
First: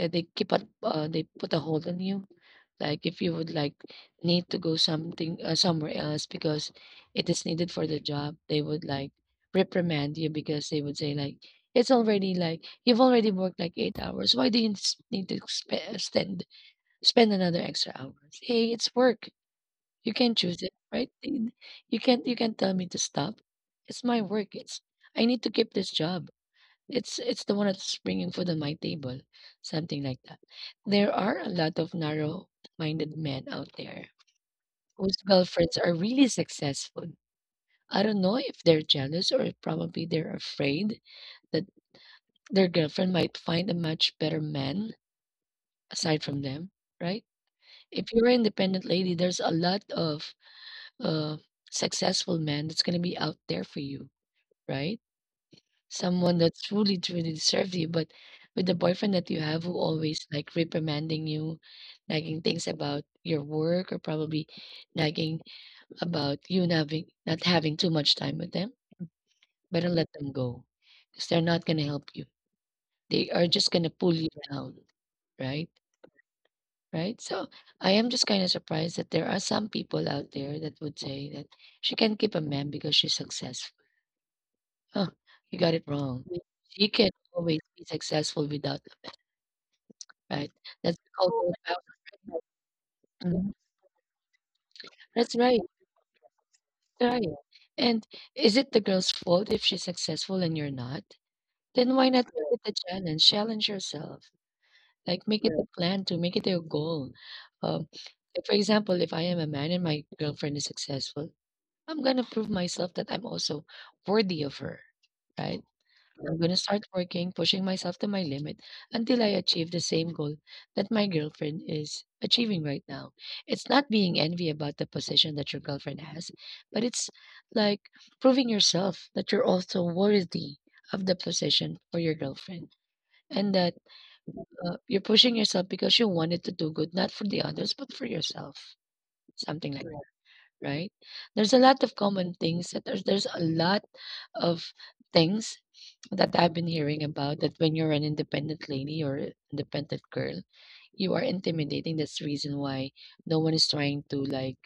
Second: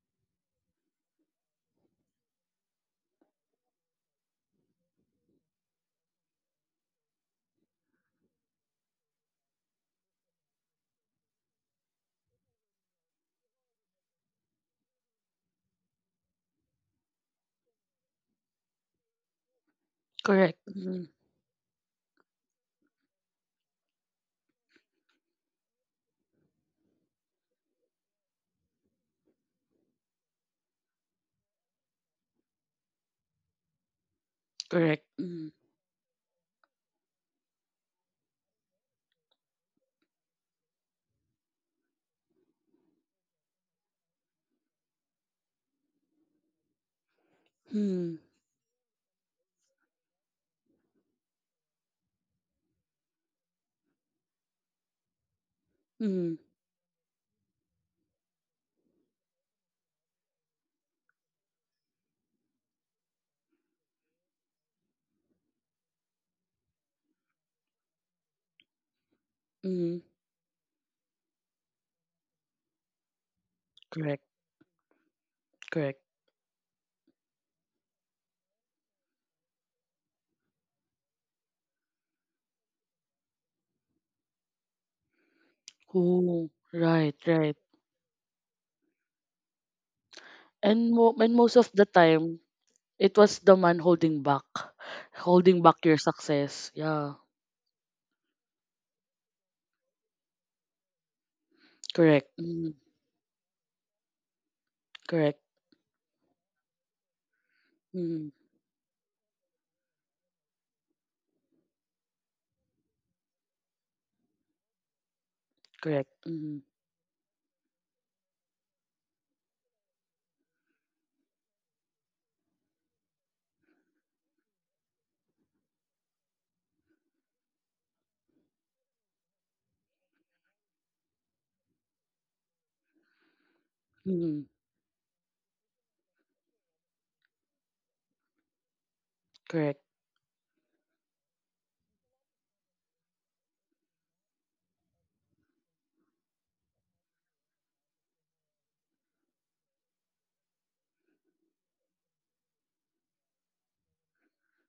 Speaker 1: they keep up, they put a hold on you like if you would like need to go something somewhere else because it is needed for the job, they would like reprimand you because they would say like it's already like you've already worked like 8 hours, why do you need to spend another extra hours? Hey, it's work, you can
Speaker 2: Correct.
Speaker 1: choose it,
Speaker 2: Mm-hmm.
Speaker 1: right? You can't tell me to stop, it's my work, it's I need to keep this job, it's the one that's bringing food on my table, something like that. There are a lot of narrow-minded men out there
Speaker 2: Correct.
Speaker 1: whose
Speaker 2: Mm-hmm.
Speaker 1: girlfriends are really successful. I don't know if they're jealous or if probably they're afraid that their girlfriend might find a much better man aside from them, right? If
Speaker 2: Mm-hmm.
Speaker 1: you're an independent lady, there's a lot of uh, successful men that's going to be out there for you, right?
Speaker 2: Mm-hmm.
Speaker 1: Someone that truly, truly deserved you, but with the boyfriend that you have who always like reprimanding you, nagging things about your work or probably nagging about you not having too much time with them, better
Speaker 2: Mm-hmm.
Speaker 1: let them go. Because they're not gonna help you. They are just gonna pull
Speaker 2: Correct.
Speaker 1: you down, right?
Speaker 2: Correct.
Speaker 1: Right? So I am just kind of surprised that there are some people out there that would say that she can keep a man because she's successful. Huh, you got it wrong.
Speaker 2: Oh,
Speaker 1: She can
Speaker 2: right, right.
Speaker 1: always be successful without, right.
Speaker 2: And
Speaker 1: That's
Speaker 2: mo-
Speaker 1: called,
Speaker 2: and
Speaker 1: oh,
Speaker 2: most of the
Speaker 1: power.
Speaker 2: time, it was
Speaker 1: Mhm.
Speaker 2: the man
Speaker 1: That's
Speaker 2: holding
Speaker 1: right.
Speaker 2: back your success. Yeah.
Speaker 1: That's right. Right. And is it the girl's fault if she's successful and you're not? Then why
Speaker 2: Correct.
Speaker 1: not make it
Speaker 2: Mm,
Speaker 1: a challenge? Challenge yourself. Like
Speaker 2: correct.
Speaker 1: make it, yeah, a plan to make it your goal. Um,
Speaker 2: Mm,
Speaker 1: if, for example, if I am a man and my girlfriend is successful, I'm gonna prove myself that I'm also worthy of her, right?
Speaker 2: correct.
Speaker 1: I'm gonna
Speaker 2: Mm,
Speaker 1: start working, pushing myself to my limit until I achieve the same goal that my girlfriend is achieving right now. It's not being envy about the position that your girlfriend has, but it's like proving yourself that you're also worthy of the position for your girlfriend and that
Speaker 2: mm,
Speaker 1: you're pushing yourself because you wanted to do good, not for the others, but for yourself. Something
Speaker 2: correct.
Speaker 1: like right? There's a lot of common things that there's a lot of things that I've been hearing about that when you're an independent lady or independent girl, you are intimidating. That's the reason why no one is trying to like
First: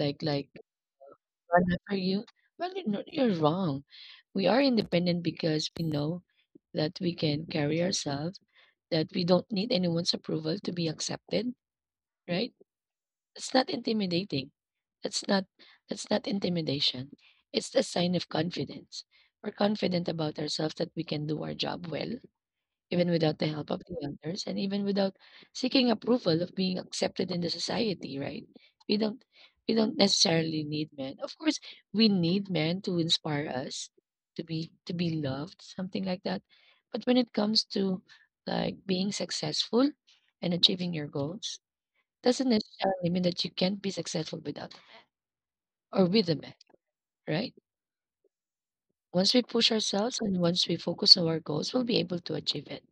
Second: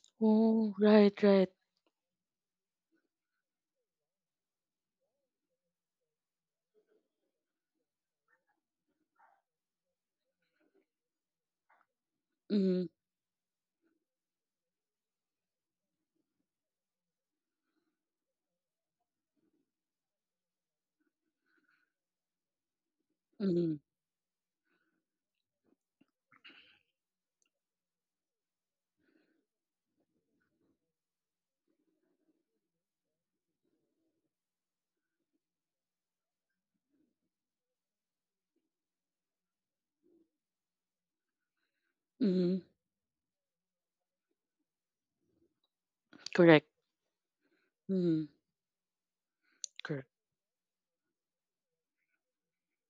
Speaker 1: like
Speaker 2: Oh, right, right.
Speaker 1: run after you. Well, you're, not- you're wrong. We are independent because we know that we can carry ourselves, that we don't need anyone's approval to be accepted, right?
Speaker 2: Mm,
Speaker 1: It's not intimidating. That's not that's not intimidation. It's a sign of confidence. We're confident about ourselves that we can do our job well, even without the help
Speaker 2: mm,
Speaker 1: of the others, and even without seeking approval of being accepted in the society, right? We don't we don't necessarily need men. Of course, we need men to inspire us, to be loved, something like that. But when it comes to like being successful and achieving your goals, doesn't
Speaker 2: mm,
Speaker 1: necessarily mean that you can't be successful without or with a
Speaker 2: correct.
Speaker 1: right?
Speaker 2: Mm,
Speaker 1: Once we push
Speaker 2: correct.
Speaker 1: ourselves and once we focus on our goals, we'll be able to achieve it,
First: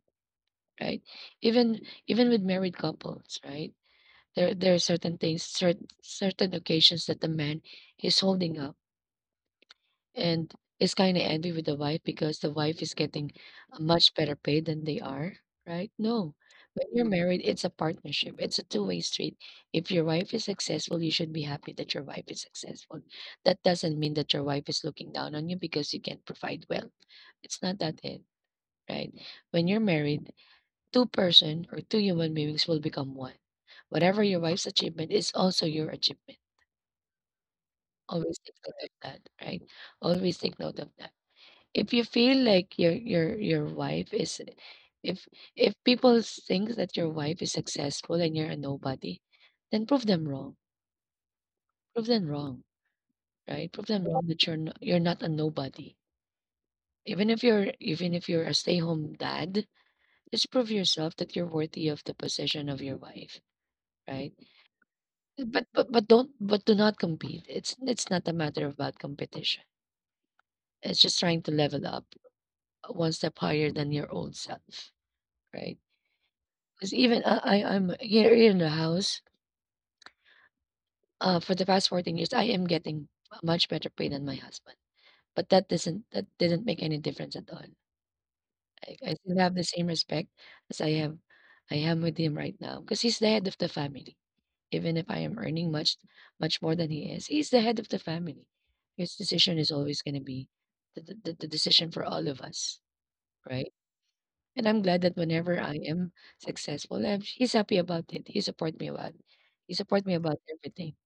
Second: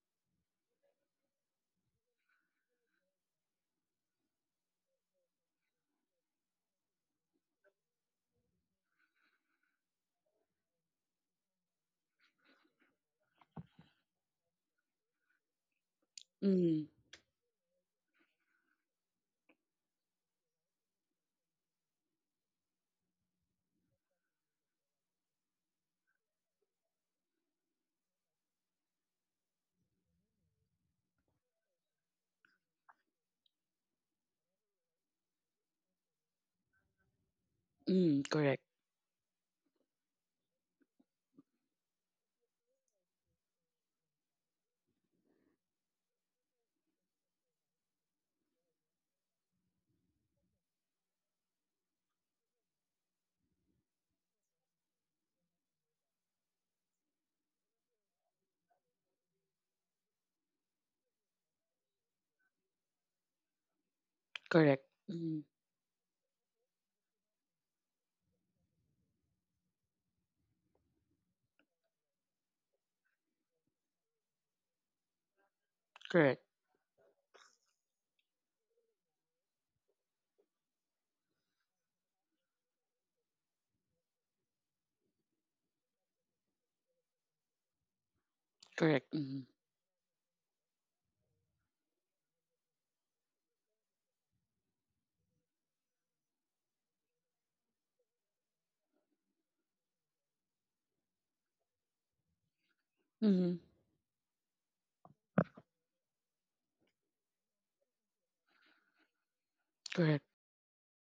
Speaker 1: right? Even even with married couples, right? There are certain things, certain occasions that the man is holding up and is kind of angry with the wife because the wife is getting much better paid than they are, right? No.
Speaker 2: Mm,
Speaker 1: When you're married, it's a partnership. It's a two-way street. If your wife is successful, you should be happy that your wife is successful. That doesn't mean that your wife is looking down on you because you can't provide well. It's not that it, right? When you're married, two person or two human beings will become one. Whatever your wife's achievement is also your achievement.
Speaker 2: mm,
Speaker 1: Always take
Speaker 2: correct.
Speaker 1: note of that, right? Always take note of that if you feel like your wife is if if people think that your wife is successful and you're a nobody, then prove them wrong. Prove them wrong, right? Prove them wrong that you're not a nobody. Even if you're a stay-home dad, just prove yourself that you're worthy of the possession of your wife, right?
Speaker 2: Correct. Mm,
Speaker 1: But do not compete. It's not a matter about competition. It's just trying to level up one step higher than your old self, right?
Speaker 2: correct.
Speaker 1: 'Cause even I'm here in the house, for the past 14 years, I am getting a much better pay than my husband, but that didn't make any difference at all. I
Speaker 2: Correct.
Speaker 1: I still
Speaker 2: Mm,
Speaker 1: have the same respect as I have I am with him right now. Cause he's the head of the family. Even if I am earning much more than he is, he's the head of the family. His decision is always gonna be the decision for all of us,
Speaker 2: mm,
Speaker 1: right? And I'm glad that whenever I am successful, he's happy about it. He support me
Speaker 2: correct.
Speaker 1: about everything.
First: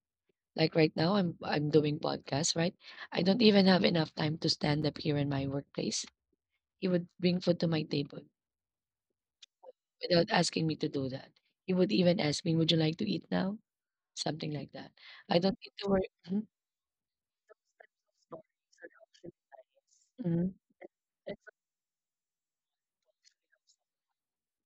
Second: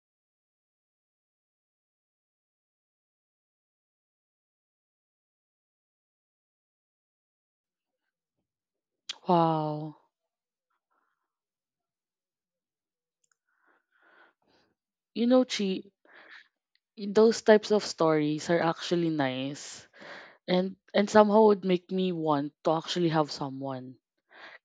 Speaker 1: Like right now, I'm doing podcast, right? I don't even have enough time to stand up here in my workplace. He would bring food to my table
Speaker 2: Wow.
Speaker 1: without asking me to do that. He would even ask me, "Would you like to eat now?" Something like that. I don't need
Speaker 2: Chi,
Speaker 1: to worry. Mhm,
Speaker 2: those types of stories are actually nice.
Speaker 1: mhm,
Speaker 2: And somehow would make me want to actually have someone.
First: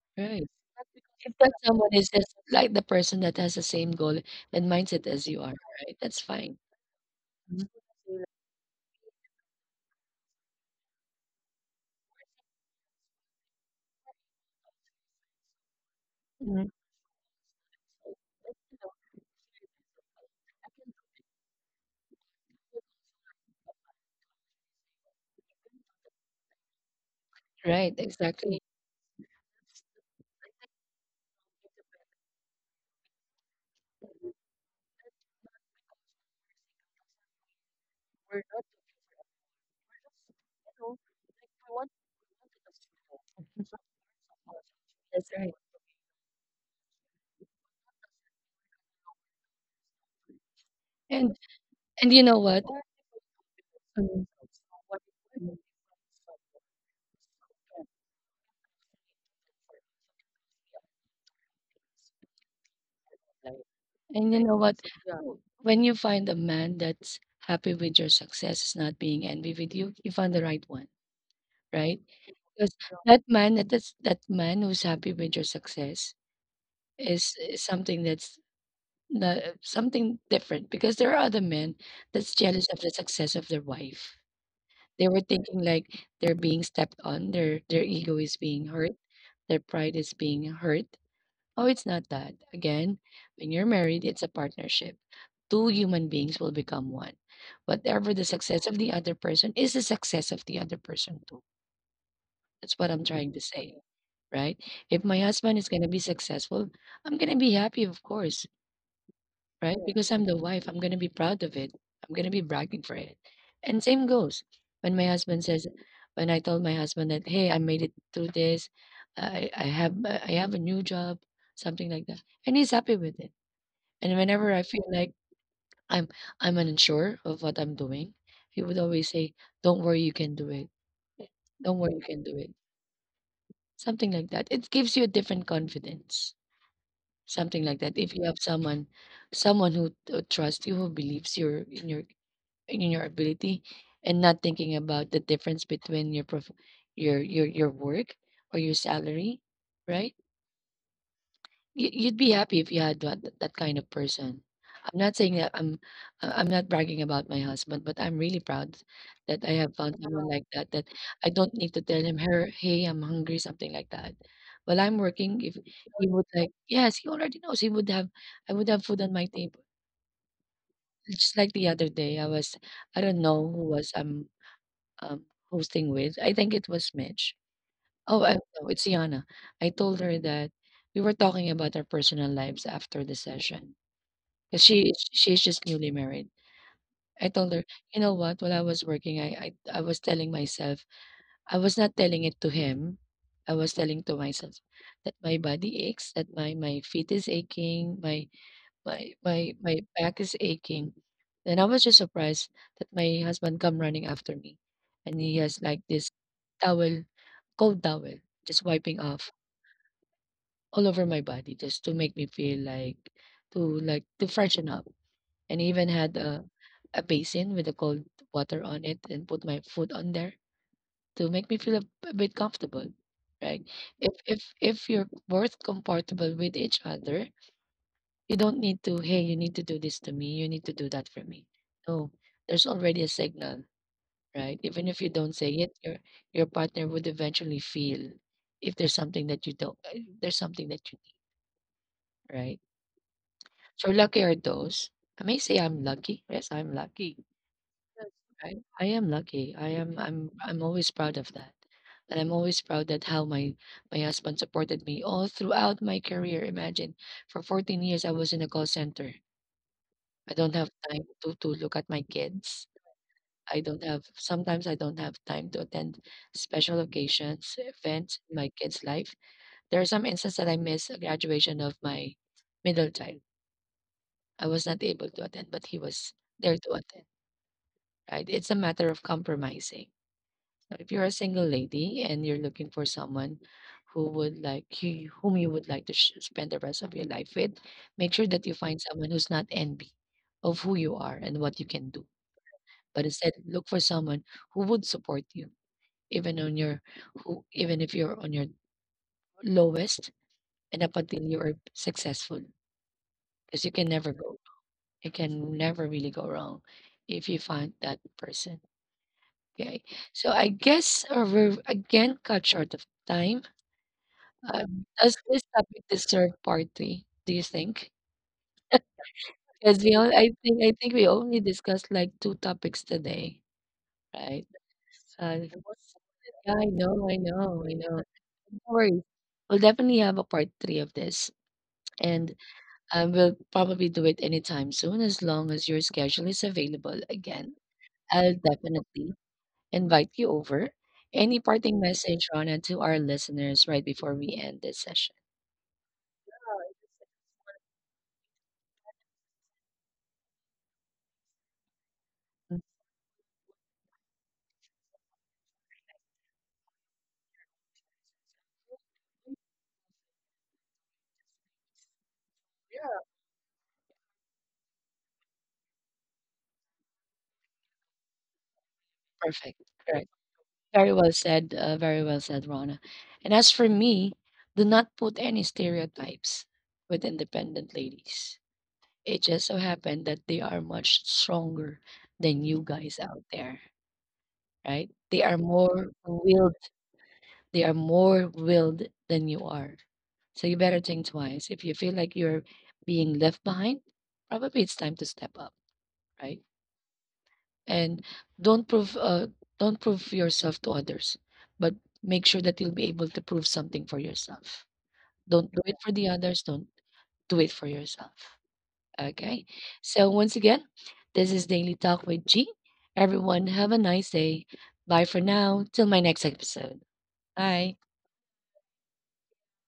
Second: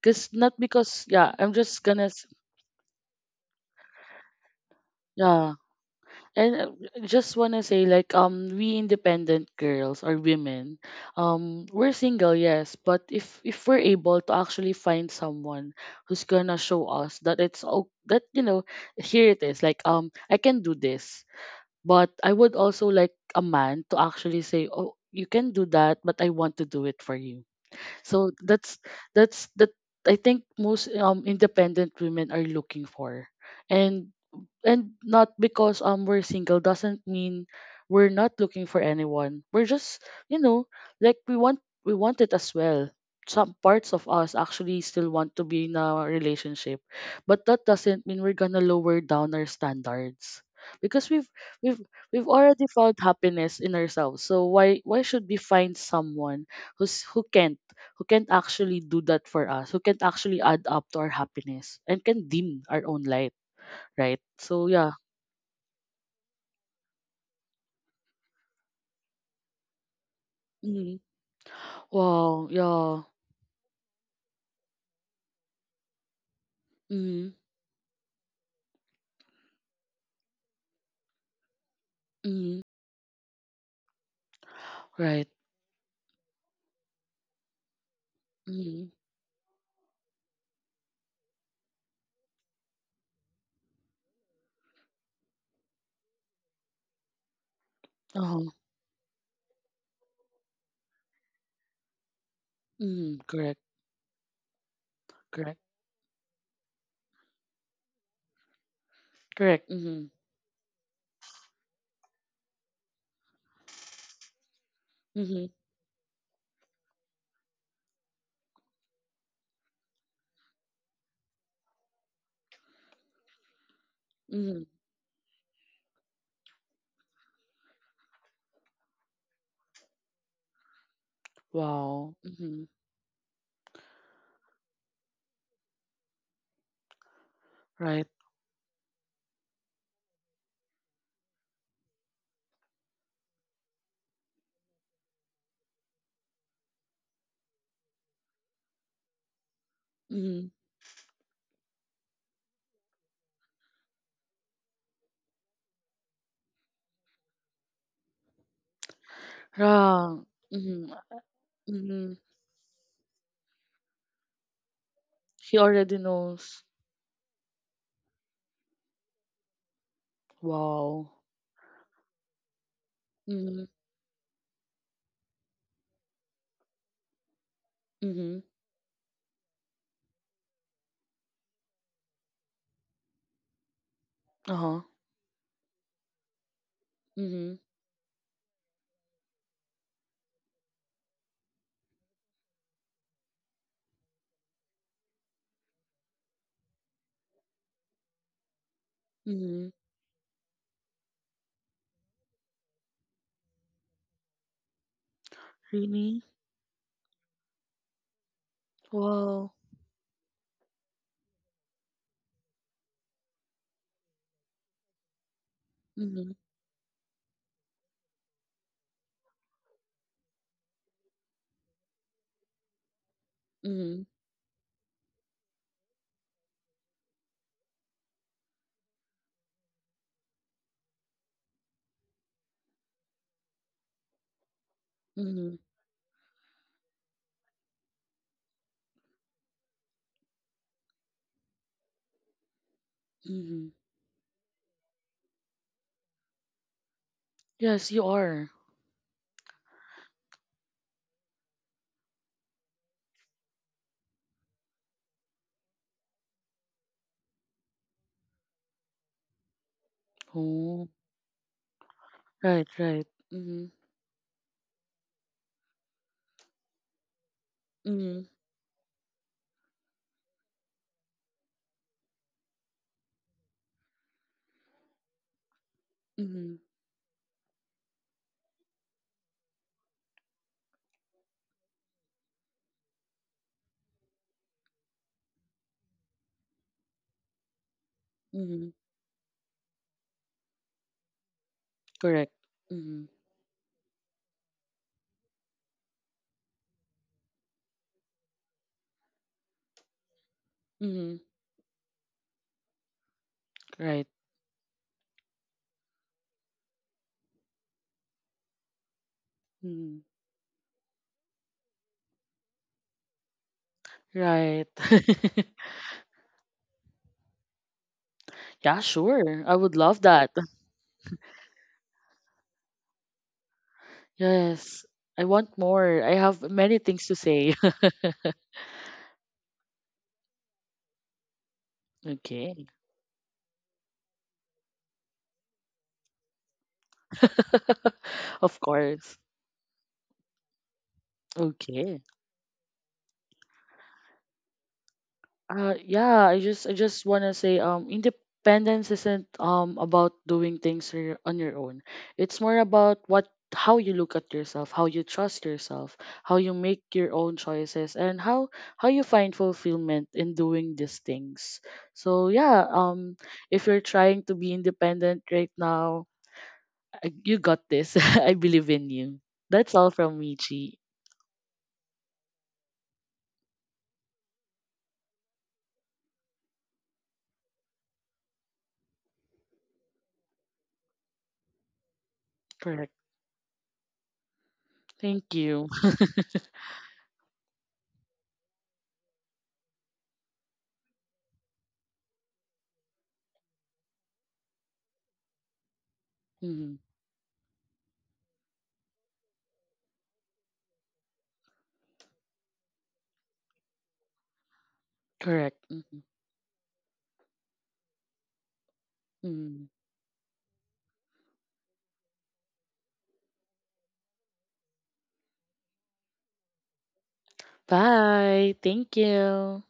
Speaker 2: 'Cause
Speaker 1: right?
Speaker 2: not because, yeah, I'm
Speaker 1: Because
Speaker 2: just
Speaker 1: someone
Speaker 2: gonna
Speaker 1: is just like the person that has the same goal and mindset as you are.
Speaker 2: yeah.
Speaker 1: Right? That's
Speaker 2: And,
Speaker 1: fine.
Speaker 2: just wanna
Speaker 1: Mhm,
Speaker 2: say, like, we independent girls or women, we're single, yes, but if we're able to actually find someone who's gonna
Speaker 1: mhm.
Speaker 2: show us that it's, oh, that you know here it is, like, I can do this, but I would also like a man to actually say, oh, you can do that, but I want to do it for you.
Speaker 1: Right?
Speaker 2: So
Speaker 1: Exactly.
Speaker 2: that's that I think most independent women are looking for, and and not because we're single doesn't mean we're not looking for anyone. We're just, you know like, we want it as well. Some parts of us actually still want to be in a relationship, but that doesn't mean we're gonna lower down our standards, because
Speaker 1: And
Speaker 2: we've
Speaker 1: and you
Speaker 2: we've
Speaker 1: know what?
Speaker 2: already found happiness in ourselves. So why should we find someone who's who can't who can't actually do that for us, who can't actually add up to our happiness and can dim our own light, right?
Speaker 1: And you know
Speaker 2: So,
Speaker 1: what?
Speaker 2: yeah.
Speaker 1: When you find a man that's happy with your success, is not being envy with you, you found the right one,
Speaker 2: Mhm.
Speaker 1: right?
Speaker 2: Wow,
Speaker 1: Because
Speaker 2: yeah.
Speaker 1: that man who's happy with your success
Speaker 2: Mhm.
Speaker 1: is something that's not, something different. Because there are other men that's
Speaker 2: Mhm.
Speaker 1: jealous of the success of their wife. They were
Speaker 2: Right.
Speaker 1: thinking like they're being stepped on, their ego is being
Speaker 2: Mhm.
Speaker 1: hurt, their pride is being hurt. Oh, it's not that. Again, when you're married, it's a partnership. Two human beings will become one. Whatever the
Speaker 2: Uh-huh.
Speaker 1: success of the other person is the success of the other person too. That's what I'm
Speaker 2: Mhm.
Speaker 1: trying to
Speaker 2: Correct.
Speaker 1: say, right? If my
Speaker 2: Correct.
Speaker 1: husband is going to be successful, I'm going to be happy, of course,
Speaker 2: Correct.
Speaker 1: right?
Speaker 2: Mhm.
Speaker 1: Because I'm the wife, I'm gonna be proud of it. I'm gonna be bragging for it. And same goes when my husband
Speaker 2: Mhm.
Speaker 1: says, when I told my husband that, hey, I made it through this, I have a new job, something like that, and he's happy with it. And whenever
Speaker 2: Mhm.
Speaker 1: I feel like I'm I'm unsure of what I'm doing, he would always say, "Don't worry, you can do it. Don't worry, you
Speaker 2: Wow.
Speaker 1: can do it."
Speaker 2: Mhm.
Speaker 1: Something like that. It gives you a different confidence. Something like that.
Speaker 2: Right.
Speaker 1: If you have someone, someone who trusts you, who believes your in your in your ability and not thinking about the difference between your work or your salary, right?
Speaker 2: Mhm.
Speaker 1: You'd be happy if you had that kind of person. I'm not saying that I'm not bragging about my husband, but I'm really proud that I have found
Speaker 2: Yeah.
Speaker 1: someone like that that
Speaker 2: Mhm.
Speaker 1: I don't need to tell
Speaker 2: Mhm.
Speaker 1: him, her, hey, I'm hungry, something like that. While I'm working,
Speaker 2: He
Speaker 1: if
Speaker 2: already
Speaker 1: he would like,
Speaker 2: knows.
Speaker 1: yes, he already knows he would have, I would have food on my table.
Speaker 2: Wow.
Speaker 1: Just like the other day, I don't know who
Speaker 2: Mhm.
Speaker 1: was, um, hosting with. I think it was Mitch.
Speaker 2: Mhm.
Speaker 1: No, it's Yana. I told her that we were talking about our personal lives after the session because
Speaker 2: Uh-huh.
Speaker 1: she's just newly married. I told
Speaker 2: Mhm.
Speaker 1: her, you know what? While I was working, I was telling myself, I was not telling it to him. I was telling to myself that my body aches, that my feet is aching, my my my
Speaker 2: Mhm.
Speaker 1: my back is aching. And I was just surprised that my husband come running after me. And he has like this
Speaker 2: Really?
Speaker 1: towel, cold towel, just wiping off
Speaker 2: Wow.
Speaker 1: all over my body just to make me feel like to freshen up. And he even had
Speaker 2: Mhm.
Speaker 1: a basin with the cold water on it and put my foot on there to make me feel a bit comfortable. Right.
Speaker 2: Mhm.
Speaker 1: If you're both comfortable with each other, you don't need to, hey, you need to do this to me. You need to do that for me. No, there's already a signal, right? Even if you don't say
Speaker 2: Mhm.
Speaker 1: it, your partner would eventually feel if there's something that you don't, if there's something that you need, right?
Speaker 2: Mhm.
Speaker 1: So lucky are those. I may say I'm lucky. Yes, I'm lucky.
Speaker 2: Yes, you
Speaker 1: Yes.
Speaker 2: are.
Speaker 1: Right? I am lucky. I am. I'm always proud of that, and I'm always proud that how my husband supported me all throughout my career. Imagine, for 14 years I was in a call center. I don't have
Speaker 2: Oh.
Speaker 1: time to look at my
Speaker 2: Right,
Speaker 1: kids.
Speaker 2: right.
Speaker 1: I
Speaker 2: Mhm.
Speaker 1: don't have sometimes I don't have time to attend special occasions, events
Speaker 2: Mhm.
Speaker 1: in my kids' life. There are some instances that I missed a graduation of my middle child. I was not able to attend, but he was there
Speaker 2: Mhm.
Speaker 1: to attend. Right? It's a matter of compromising. So if you're a single lady and you're looking for someone who would like you, whom you would like to spend the rest of your life with, make sure that you
Speaker 2: Mhm.
Speaker 1: find someone who's not envy of who you are and what you can do,
Speaker 2: Correct. Mm-hmm.
Speaker 1: but instead look for someone who would support you even on your who even if you're on your lowest and up
Speaker 2: Mm-hmm.
Speaker 1: until you are successful because you can
Speaker 2: Right.
Speaker 1: never go wrong. You can never really go wrong if you find that person. Okay,
Speaker 2: Mm-hmm.
Speaker 1: so I guess we're again cut short of time.
Speaker 2: Right.
Speaker 1: Does this topic deserve part three, do you think?
Speaker 2: Yeah, sure. I would
Speaker 1: Because we
Speaker 2: love
Speaker 1: only,
Speaker 2: that.
Speaker 1: I think we only discussed like two topics today, right?
Speaker 2: Yes. I
Speaker 1: uh,
Speaker 2: want more. I have
Speaker 1: yeah,
Speaker 2: many things to say.
Speaker 1: I know. No worries. We'll definitely have a part three of this, and
Speaker 2: Okay.
Speaker 1: we'll probably do it anytime soon as long as your schedule is available again. I'll
Speaker 2: Of
Speaker 1: definitely
Speaker 2: course.
Speaker 1: invite you over. Any parting
Speaker 2: Okay.
Speaker 1: message, Rana, to our listeners right before we end this session?
Speaker 2: Yeah, I just wanna say, independence isn't, about doing things on your own. It's more
Speaker 1: Mm,
Speaker 2: about what how you look at yourself, how you trust yourself, how you make your own choices, and how you find fulfillment in doing these things. So, yeah, if you're trying to be independent right now, you got this. I believe in you.
Speaker 1: perfect.
Speaker 2: That's all
Speaker 1: Correct.
Speaker 2: from me, Chi.
Speaker 1: Very well said. Very well said, Rana. And as for me, do not put any stereotypes with independent ladies. It just so happened that they are much stronger than you
Speaker 2: Correct.
Speaker 1: guys out there. Right? They
Speaker 2: Thank
Speaker 1: are
Speaker 2: you.
Speaker 1: more willed. They are more willed than you are. So you better think twice. If you feel like you're being left behind, probably it's time to step up, right?
Speaker 2: Mhm.
Speaker 1: And don't prove uh, don't prove yourself to others, but make sure that you'll be able to prove something for yourself. Don't
Speaker 2: Correct.
Speaker 1: do it for the others. Don't do it for yourself. Okay.
Speaker 2: Hmm.
Speaker 1: So once again, this is Daily Talk with G. Everyone, have a nice day. Bye for now. Till my next episode. Bye.
Speaker 2: Bye. Thank you.